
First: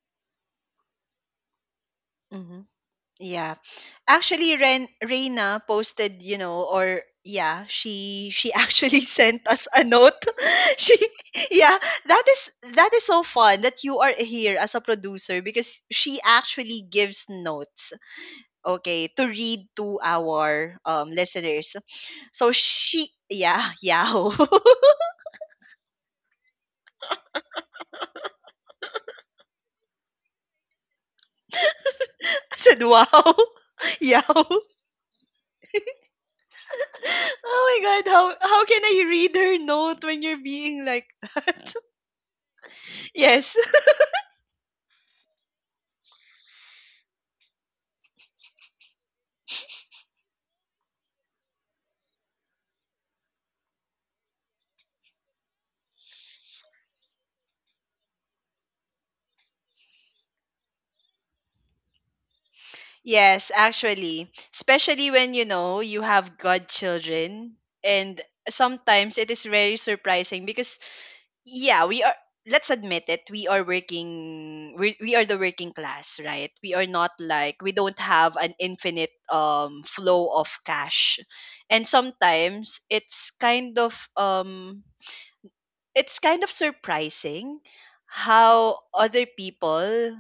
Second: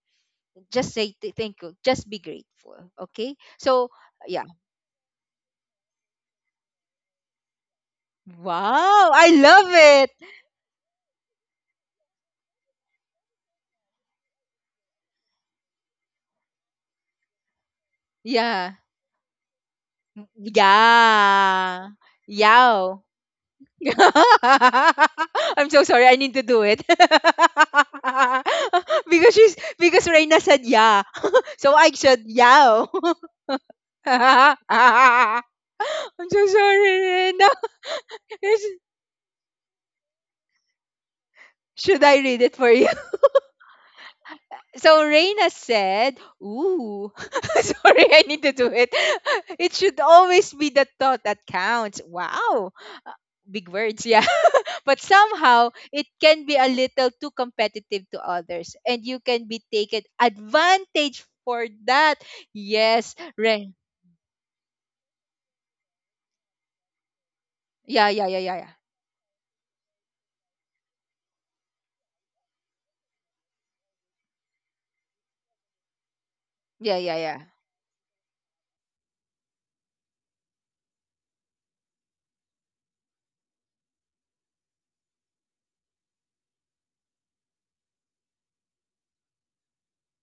Speaker 2: just say thank you, just be
Speaker 1: Mm-hmm.
Speaker 2: grateful, okay?
Speaker 1: Yeah.
Speaker 2: So yeah.
Speaker 1: Actually, Ren Reina posted, you know, or yeah, she actually
Speaker 2: Wow, I
Speaker 1: sent us
Speaker 2: love
Speaker 1: a
Speaker 2: it.
Speaker 1: note. She yeah, that is so fun that you are here as a producer because she actually gives notes,
Speaker 2: Yeah.
Speaker 1: okay, to read to our listeners.
Speaker 2: Yeah.
Speaker 1: So
Speaker 2: Yow.
Speaker 1: she yeah, yow.
Speaker 2: I'm so sorry, I need to do it. Because she's, because Reina said yeah, so I said
Speaker 1: I said
Speaker 2: yow.
Speaker 1: wow. Yow.
Speaker 2: I'm so sorry, Reina.
Speaker 1: Oh my God, how can I read her note when you're being like
Speaker 2: Should I read it for you?
Speaker 1: yes.
Speaker 2: So Reina said, "Ooh, sorry, I need to do it. It should always be the thought that counts." Wow, big words, yeah. But somehow it can be a little too competitive to others, and you can be taken advantage for that. Yes,
Speaker 1: Yes,
Speaker 2: Reina.
Speaker 1: actually, especially when you know you have godchildren,
Speaker 2: Yeah,
Speaker 1: and
Speaker 2: yeah, yeah, yeah,
Speaker 1: sometimes it is very surprising because yeah, we are. Let's admit it. We are working. We are the working class, right? We are
Speaker 2: yeah,
Speaker 1: not
Speaker 2: yeah, yeah,
Speaker 1: like we don't have an infinite flow of cash, and sometimes it's kind of surprising how other people,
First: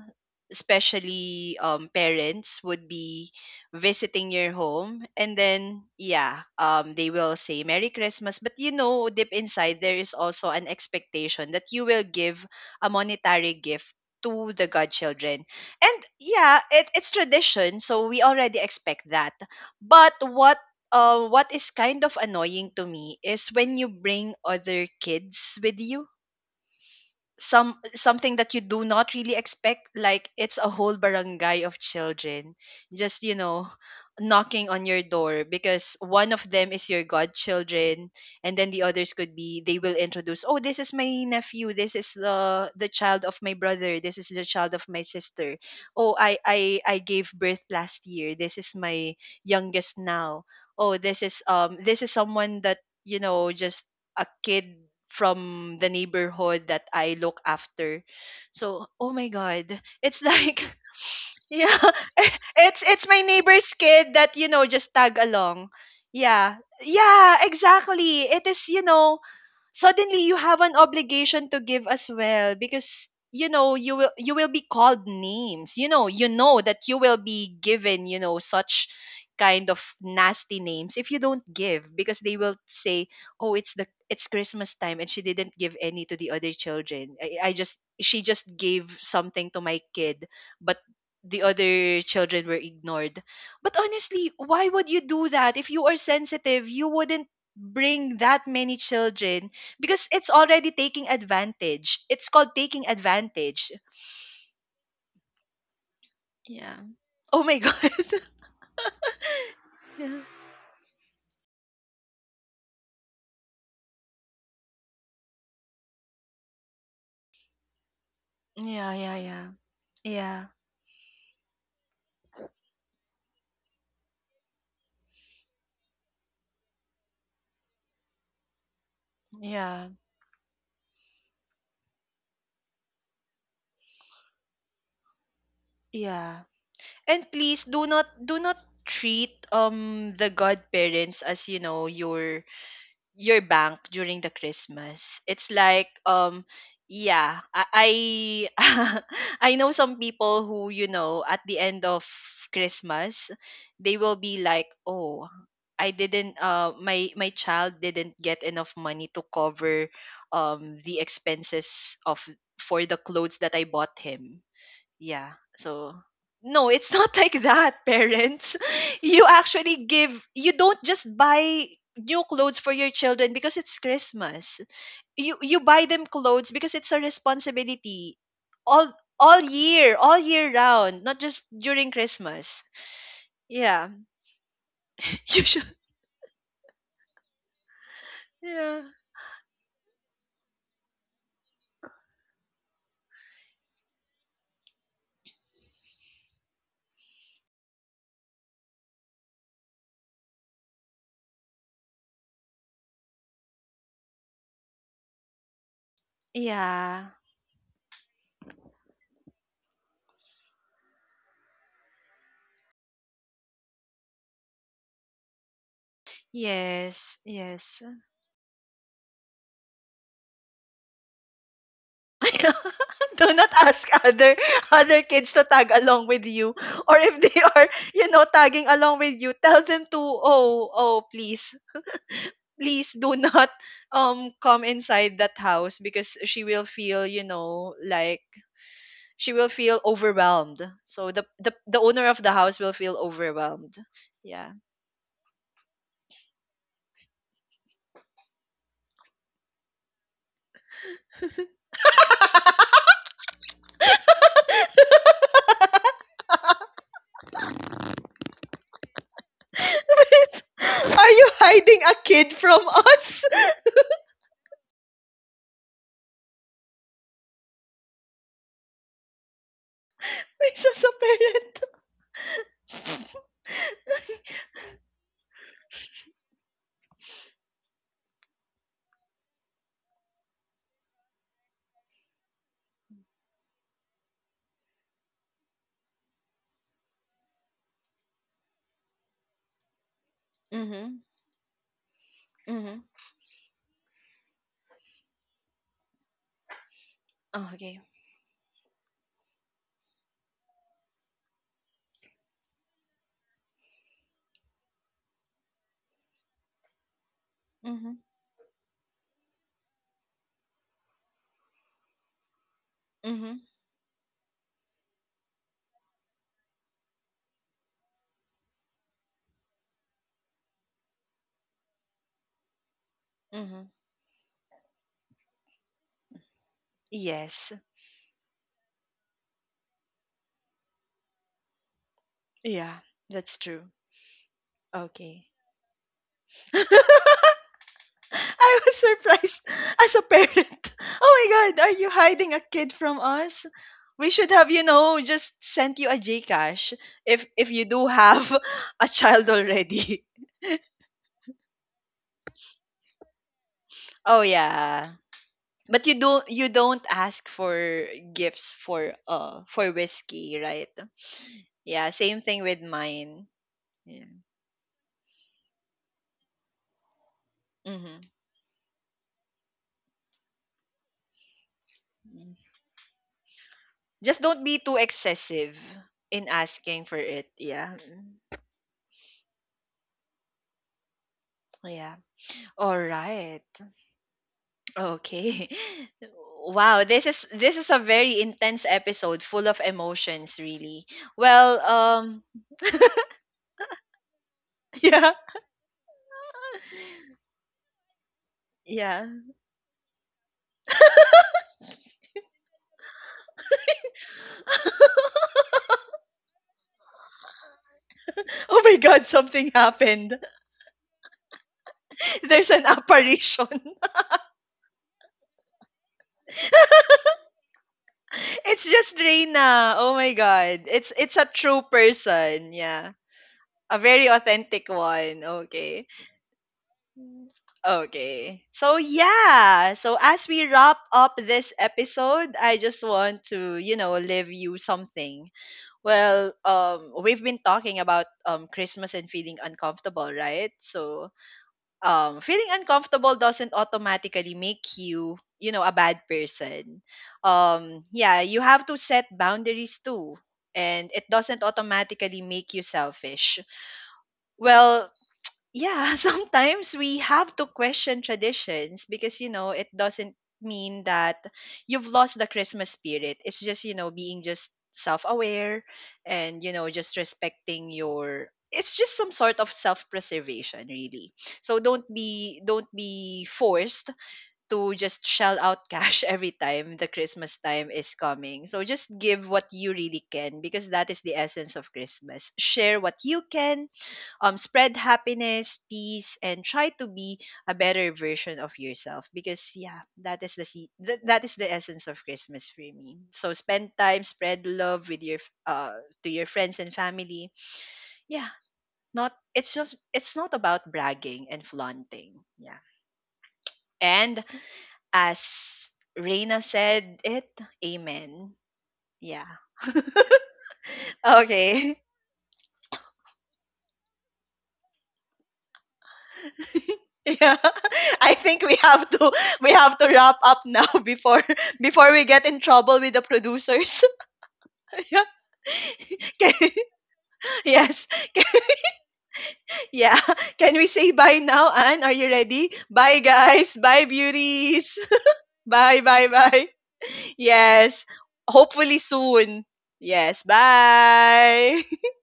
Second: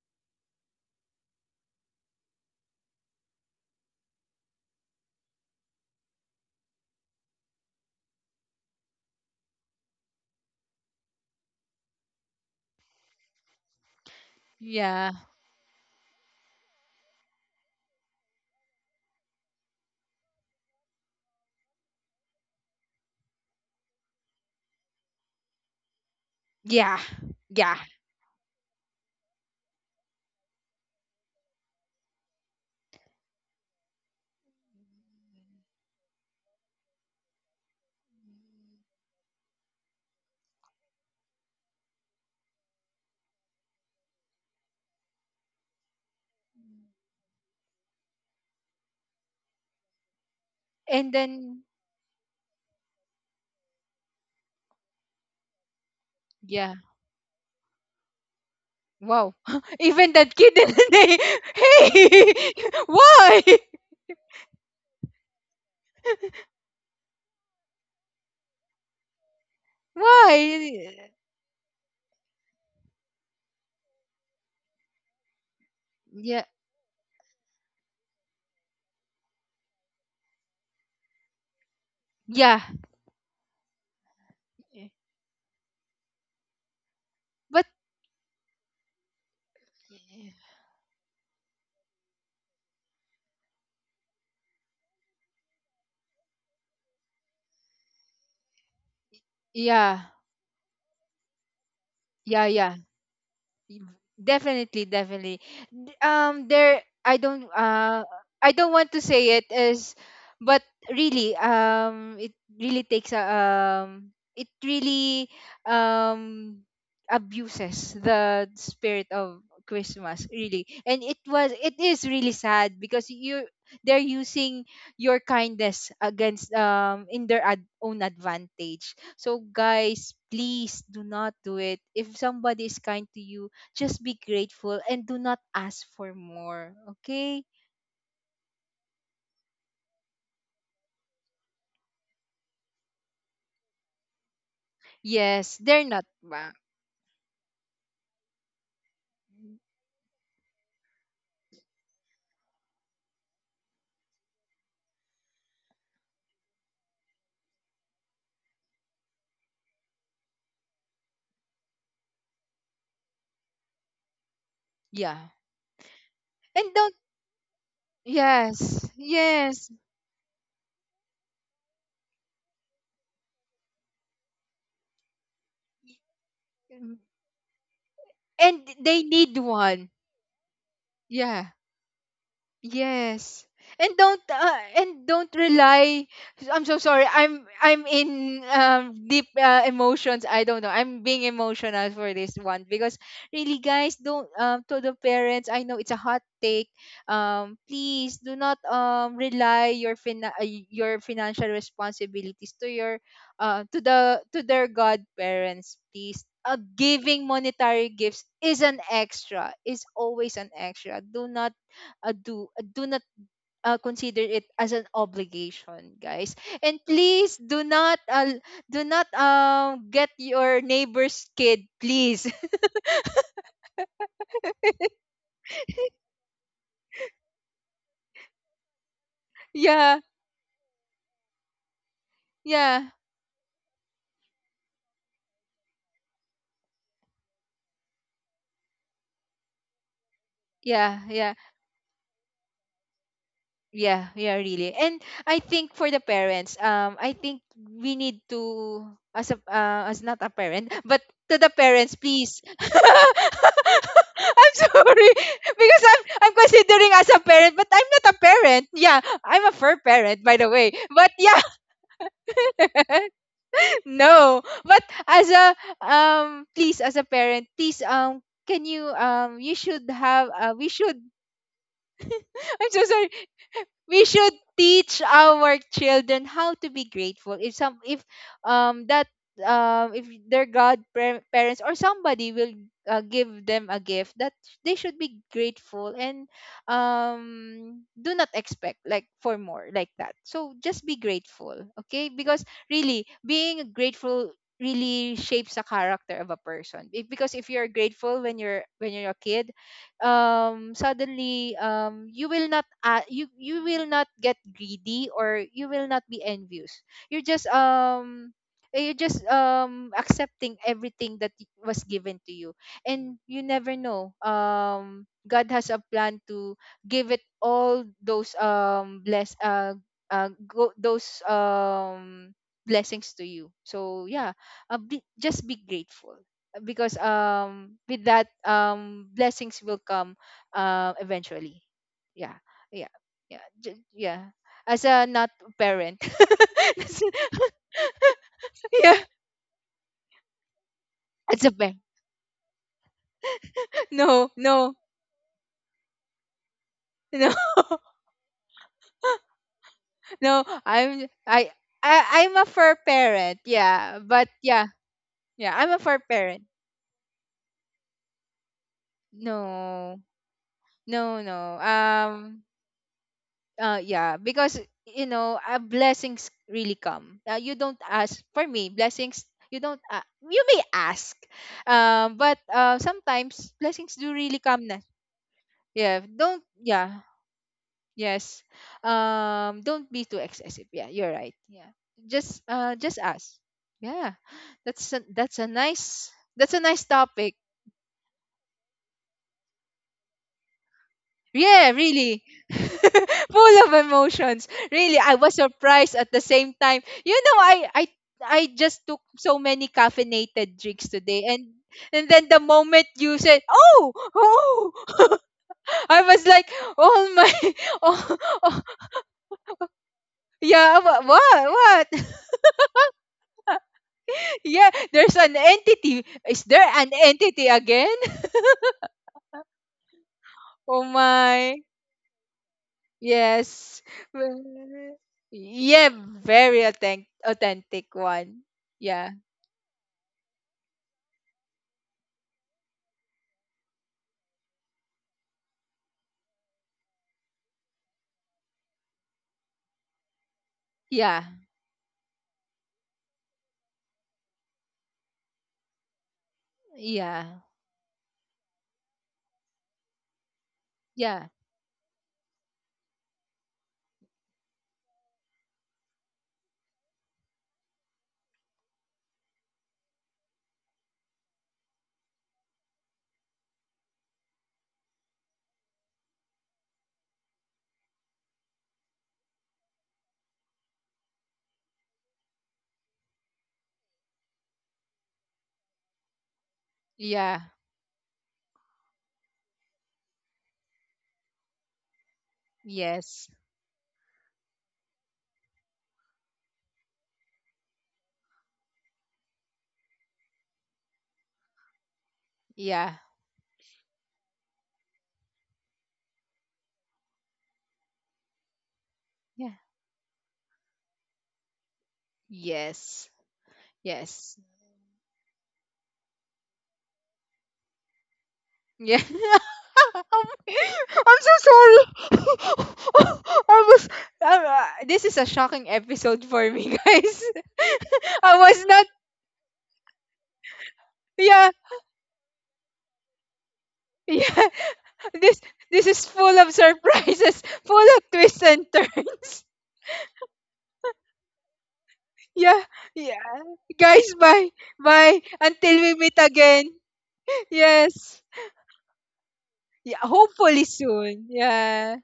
Speaker 1: especially parents, would be visiting your home. And then, yeah, they will say Merry Christmas. But you know, deep inside, there is also an expectation that you will give a monetary gift to the
Speaker 2: yeah, yeah,
Speaker 1: godchildren. And yeah, it's tradition. So we already expect that. But what is kind of annoying to me is when you bring other kids with you,
Speaker 2: yeah, yeah.
Speaker 1: something that you do not really expect, like it's a whole barangay of children just, you know, knocking on your door because one of them is your godchildren. And then the others could be, they will introduce, oh, this is my nephew, this is the child of my brother, this is the child of my sister. Oh, I gave birth last year, this is my youngest now. Oh,
Speaker 2: And then
Speaker 1: this is someone that, you know, just a kid from the neighborhood
Speaker 2: yeah.
Speaker 1: that I look after. So, oh my
Speaker 2: Wow.
Speaker 1: god,
Speaker 2: Even
Speaker 1: it's
Speaker 2: that
Speaker 1: like
Speaker 2: kid in the day.
Speaker 1: yeah,
Speaker 2: Hey,
Speaker 1: it's it's my
Speaker 2: why?
Speaker 1: neighbor's kid that, you know, just tag along. Yeah. Yeah, exactly. It is, you know, suddenly you have an
Speaker 2: Why?
Speaker 1: obligation to give as well, because you know you will, you will be called names, you know, you
Speaker 2: Yeah.
Speaker 1: know that you will be given, you know, such kind of nasty names if you don't give, because they will
Speaker 2: Yeah.
Speaker 1: say, oh, it's Christmas time and she didn't give any to the other children. I
Speaker 2: But
Speaker 1: just, she just gave something to my kid but the other children were ignored. But honestly, why would you do that? If you are sensitive, you wouldn't bring that many children, because
Speaker 2: yeah.
Speaker 1: it's already taking advantage. It's called
Speaker 2: Yeah, yeah.
Speaker 1: taking advantage.
Speaker 2: Definitely, definitely.
Speaker 1: Yeah.
Speaker 2: I
Speaker 1: Oh
Speaker 2: don't,
Speaker 1: my god.
Speaker 2: I don't want to say it as,
Speaker 1: Yeah.
Speaker 2: but really, it really takes a, it really, um, abuses the
Speaker 1: Yeah,
Speaker 2: spirit
Speaker 1: yeah,
Speaker 2: of
Speaker 1: yeah.
Speaker 2: Christmas,
Speaker 1: Yeah.
Speaker 2: really. And it is really sad because you, they're using your kindness against, in their own advantage. So
Speaker 1: Yeah.
Speaker 2: guys, please do not do it. If somebody is kind to you, just be grateful and do not ask for
Speaker 1: Yeah.
Speaker 2: more.
Speaker 1: And
Speaker 2: Okay?
Speaker 1: please do not treat the godparents as, you know, your bank during the Christmas. It's
Speaker 2: Yes, they're
Speaker 1: like
Speaker 2: not wrong.
Speaker 1: yeah, I I know some people who, you know, at the end of Christmas, they will be like, "Oh, I didn't my child didn't get enough money to cover the expenses of, for the clothes that I bought him."
Speaker 2: Yeah.
Speaker 1: Yeah. So no,
Speaker 2: And
Speaker 1: it's
Speaker 2: don't,
Speaker 1: not like that, parents.
Speaker 2: yes,
Speaker 1: You
Speaker 2: yes.
Speaker 1: actually give, you don't just buy new clothes for your children because it's Christmas. You buy them clothes because it's a responsibility
Speaker 2: And
Speaker 1: all,
Speaker 2: they need one.
Speaker 1: all year round, not just
Speaker 2: Yeah.
Speaker 1: during Christmas.
Speaker 2: Yes.
Speaker 1: Yeah.
Speaker 2: And don't, and don't
Speaker 1: You should.
Speaker 2: rely. I'm so sorry, I'm in
Speaker 1: Yeah.
Speaker 2: deep emotions. I don't know. I'm being emotional for this one because really, guys, don't, to the parents, I know it's a hot take. Please do not rely your your financial responsibilities to your to the to their godparents, please.
Speaker 1: Yeah.
Speaker 2: Giving monetary gifts is an extra. Is always an extra. Do not do not consider it as an obligation, guys. And
Speaker 1: Yes,
Speaker 2: please do
Speaker 1: yes.
Speaker 2: not, get your neighbor's kid, please.
Speaker 1: Do not ask other kids to tag along with you. Or if they are, you know, tagging along with you, tell them to,
Speaker 2: Yeah,
Speaker 1: oh, please,
Speaker 2: yeah,
Speaker 1: please do not come inside that house, because she will feel, you know, like she will feel overwhelmed.
Speaker 2: yeah,
Speaker 1: So
Speaker 2: yeah.
Speaker 1: the owner of the house will feel overwhelmed.
Speaker 2: Yeah, yeah,
Speaker 1: Yeah.
Speaker 2: really. And I think for the parents, I think we need to, as a as not a parent, but to the parents, please. I'm sorry, because I'm considering as a parent, but I'm not a parent. Yeah, I'm a fur parent, by the way. But
Speaker 1: Are you
Speaker 2: yeah,
Speaker 1: hiding a kid from us?
Speaker 2: no. But as a please, as a parent, please, can you, you should have,
Speaker 1: This
Speaker 2: we
Speaker 1: Isa a
Speaker 2: should.
Speaker 1: parent.
Speaker 2: I'm so sorry. We should teach our children how to be grateful if some, um that if their god parents or somebody will give them a gift, that they should be grateful and do not expect like for more, like that. So just be
Speaker 1: Mm-hmm.
Speaker 2: grateful, okay? Because
Speaker 1: Mm-hmm.
Speaker 2: really, being grateful really shapes the character of a person. If, because if
Speaker 1: Oh,
Speaker 2: you're
Speaker 1: okay.
Speaker 2: grateful when you're, when you're a kid, suddenly you will not, you will not get greedy or you will not be envious, you're just
Speaker 1: Mhm,
Speaker 2: you're just accepting everything that was given to you, and
Speaker 1: mhm,
Speaker 2: you never know, God has a plan to give it all those those blessings to you.
Speaker 1: mhm.
Speaker 2: So yeah, just be grateful because
Speaker 1: Yes.
Speaker 2: with that, blessings will come, eventually. Yeah.
Speaker 1: Yeah,
Speaker 2: Yeah.
Speaker 1: that's
Speaker 2: Yeah.
Speaker 1: true.
Speaker 2: Yeah, as a
Speaker 1: Okay.
Speaker 2: not parent. As a-
Speaker 1: I was
Speaker 2: yeah,
Speaker 1: surprised as a parent. Oh
Speaker 2: as
Speaker 1: my
Speaker 2: a
Speaker 1: god, are
Speaker 2: parent.
Speaker 1: you hiding a kid from us? We should
Speaker 2: No,
Speaker 1: have, you
Speaker 2: no,
Speaker 1: know, just sent you a Gcash if
Speaker 2: no.
Speaker 1: if you do have a child already.
Speaker 2: No, I, I'm a fur parent, yeah.
Speaker 1: Oh
Speaker 2: But yeah,
Speaker 1: yeah.
Speaker 2: yeah, I'm a
Speaker 1: But
Speaker 2: fur parent.
Speaker 1: you don't ask for gifts for
Speaker 2: No,
Speaker 1: whiskey, right?
Speaker 2: no, no.
Speaker 1: Yeah, same thing with mine. Yeah.
Speaker 2: Yeah, because, you know, blessings really come, you don't
Speaker 1: Mhm.
Speaker 2: ask for me blessings, you don't, you may ask, but sometimes blessings do
Speaker 1: Just
Speaker 2: really
Speaker 1: don't be
Speaker 2: come
Speaker 1: too
Speaker 2: na.
Speaker 1: excessive
Speaker 2: Yeah,
Speaker 1: in
Speaker 2: don't,
Speaker 1: asking for
Speaker 2: yeah,
Speaker 1: it. Yeah. Mm,
Speaker 2: yes, don't be too excessive, yeah, you're right, yeah.
Speaker 1: yeah.
Speaker 2: Just
Speaker 1: All
Speaker 2: ask,
Speaker 1: right.
Speaker 2: yeah. That's a
Speaker 1: Okay.
Speaker 2: nice, that's a nice
Speaker 1: Wow,
Speaker 2: topic.
Speaker 1: this is a very intense episode full of emotions really. Well,
Speaker 2: Yeah, really. Full of emotions. Really,
Speaker 1: yeah.
Speaker 2: I was surprised at the same time. You know, I just took
Speaker 1: Yeah.
Speaker 2: so many caffeinated drinks today, and then the moment you said, "Oh, oh," I was like, "Oh my, oh, oh,
Speaker 1: Oh my god, something happened.
Speaker 2: yeah, what, what?"
Speaker 1: There's an apparition.
Speaker 2: Yeah, there's an entity. Is there an entity again?
Speaker 1: It's just Reina. Oh my god.
Speaker 2: Oh
Speaker 1: It's a
Speaker 2: my.
Speaker 1: true person. Yeah. A
Speaker 2: Yes.
Speaker 1: very authentic
Speaker 2: Well,
Speaker 1: one.
Speaker 2: yeah,
Speaker 1: Okay.
Speaker 2: very authentic, authentic one.
Speaker 1: Okay. So
Speaker 2: Yeah.
Speaker 1: yeah. So as we wrap up this episode, I just want to, you know, leave you something. Well, we've been talking about Christmas and feeling uncomfortable, right? So,
Speaker 2: Yeah.
Speaker 1: feeling uncomfortable doesn't automatically make you, you know, a bad person.
Speaker 2: Yeah.
Speaker 1: Yeah, you have to set boundaries too. And it
Speaker 2: Yeah.
Speaker 1: doesn't automatically make you selfish. Well, yeah, sometimes we have to question traditions because, you know, it doesn't mean that you've lost the Christmas spirit. It's just, you know, being just self aware and, you know, just respecting your. It's just some sort of self preservation, really. So don't be forced to just shell out cash every time the Christmas
Speaker 2: Yeah.
Speaker 1: time is coming. So just give what you really can, because that is the essence of Christmas. Share what you
Speaker 2: Yes.
Speaker 1: can, spread happiness, peace, and try to be a better version of yourself. Because yeah, that is the that is the essence of Christmas for
Speaker 2: Yeah.
Speaker 1: me. So spend time, spread love with your to your friends and family. Yeah, not,
Speaker 2: Yeah.
Speaker 1: it's just it's not about bragging and flaunting. Yeah,
Speaker 2: Yes.
Speaker 1: and
Speaker 2: Yes.
Speaker 1: as Reina said it, Amen.
Speaker 2: Yeah.
Speaker 1: Yeah.
Speaker 2: I'm I'm so
Speaker 1: Okay.
Speaker 2: sorry. I was this is a shocking episode for me, guys.
Speaker 1: Yeah, I
Speaker 2: I
Speaker 1: think we
Speaker 2: was not,
Speaker 1: have to, wrap up now before,
Speaker 2: yeah.
Speaker 1: before we get in trouble with the producers.
Speaker 2: Yeah.
Speaker 1: Yeah.
Speaker 2: This this is full of
Speaker 1: Can-
Speaker 2: surprises, full
Speaker 1: yes.
Speaker 2: of twists and turns.
Speaker 1: Yeah. Can we say bye now, Anne? Are you ready?
Speaker 2: Yeah,
Speaker 1: Bye
Speaker 2: yeah.
Speaker 1: guys. Bye
Speaker 2: Guys, bye.
Speaker 1: beauties.
Speaker 2: Bye. Until
Speaker 1: Bye
Speaker 2: we
Speaker 1: bye
Speaker 2: meet
Speaker 1: bye.
Speaker 2: again.
Speaker 1: Yes.
Speaker 2: Yes.
Speaker 1: Hopefully soon.
Speaker 2: Yeah,
Speaker 1: Yes.
Speaker 2: hopefully soon.
Speaker 1: Bye.
Speaker 2: Yeah.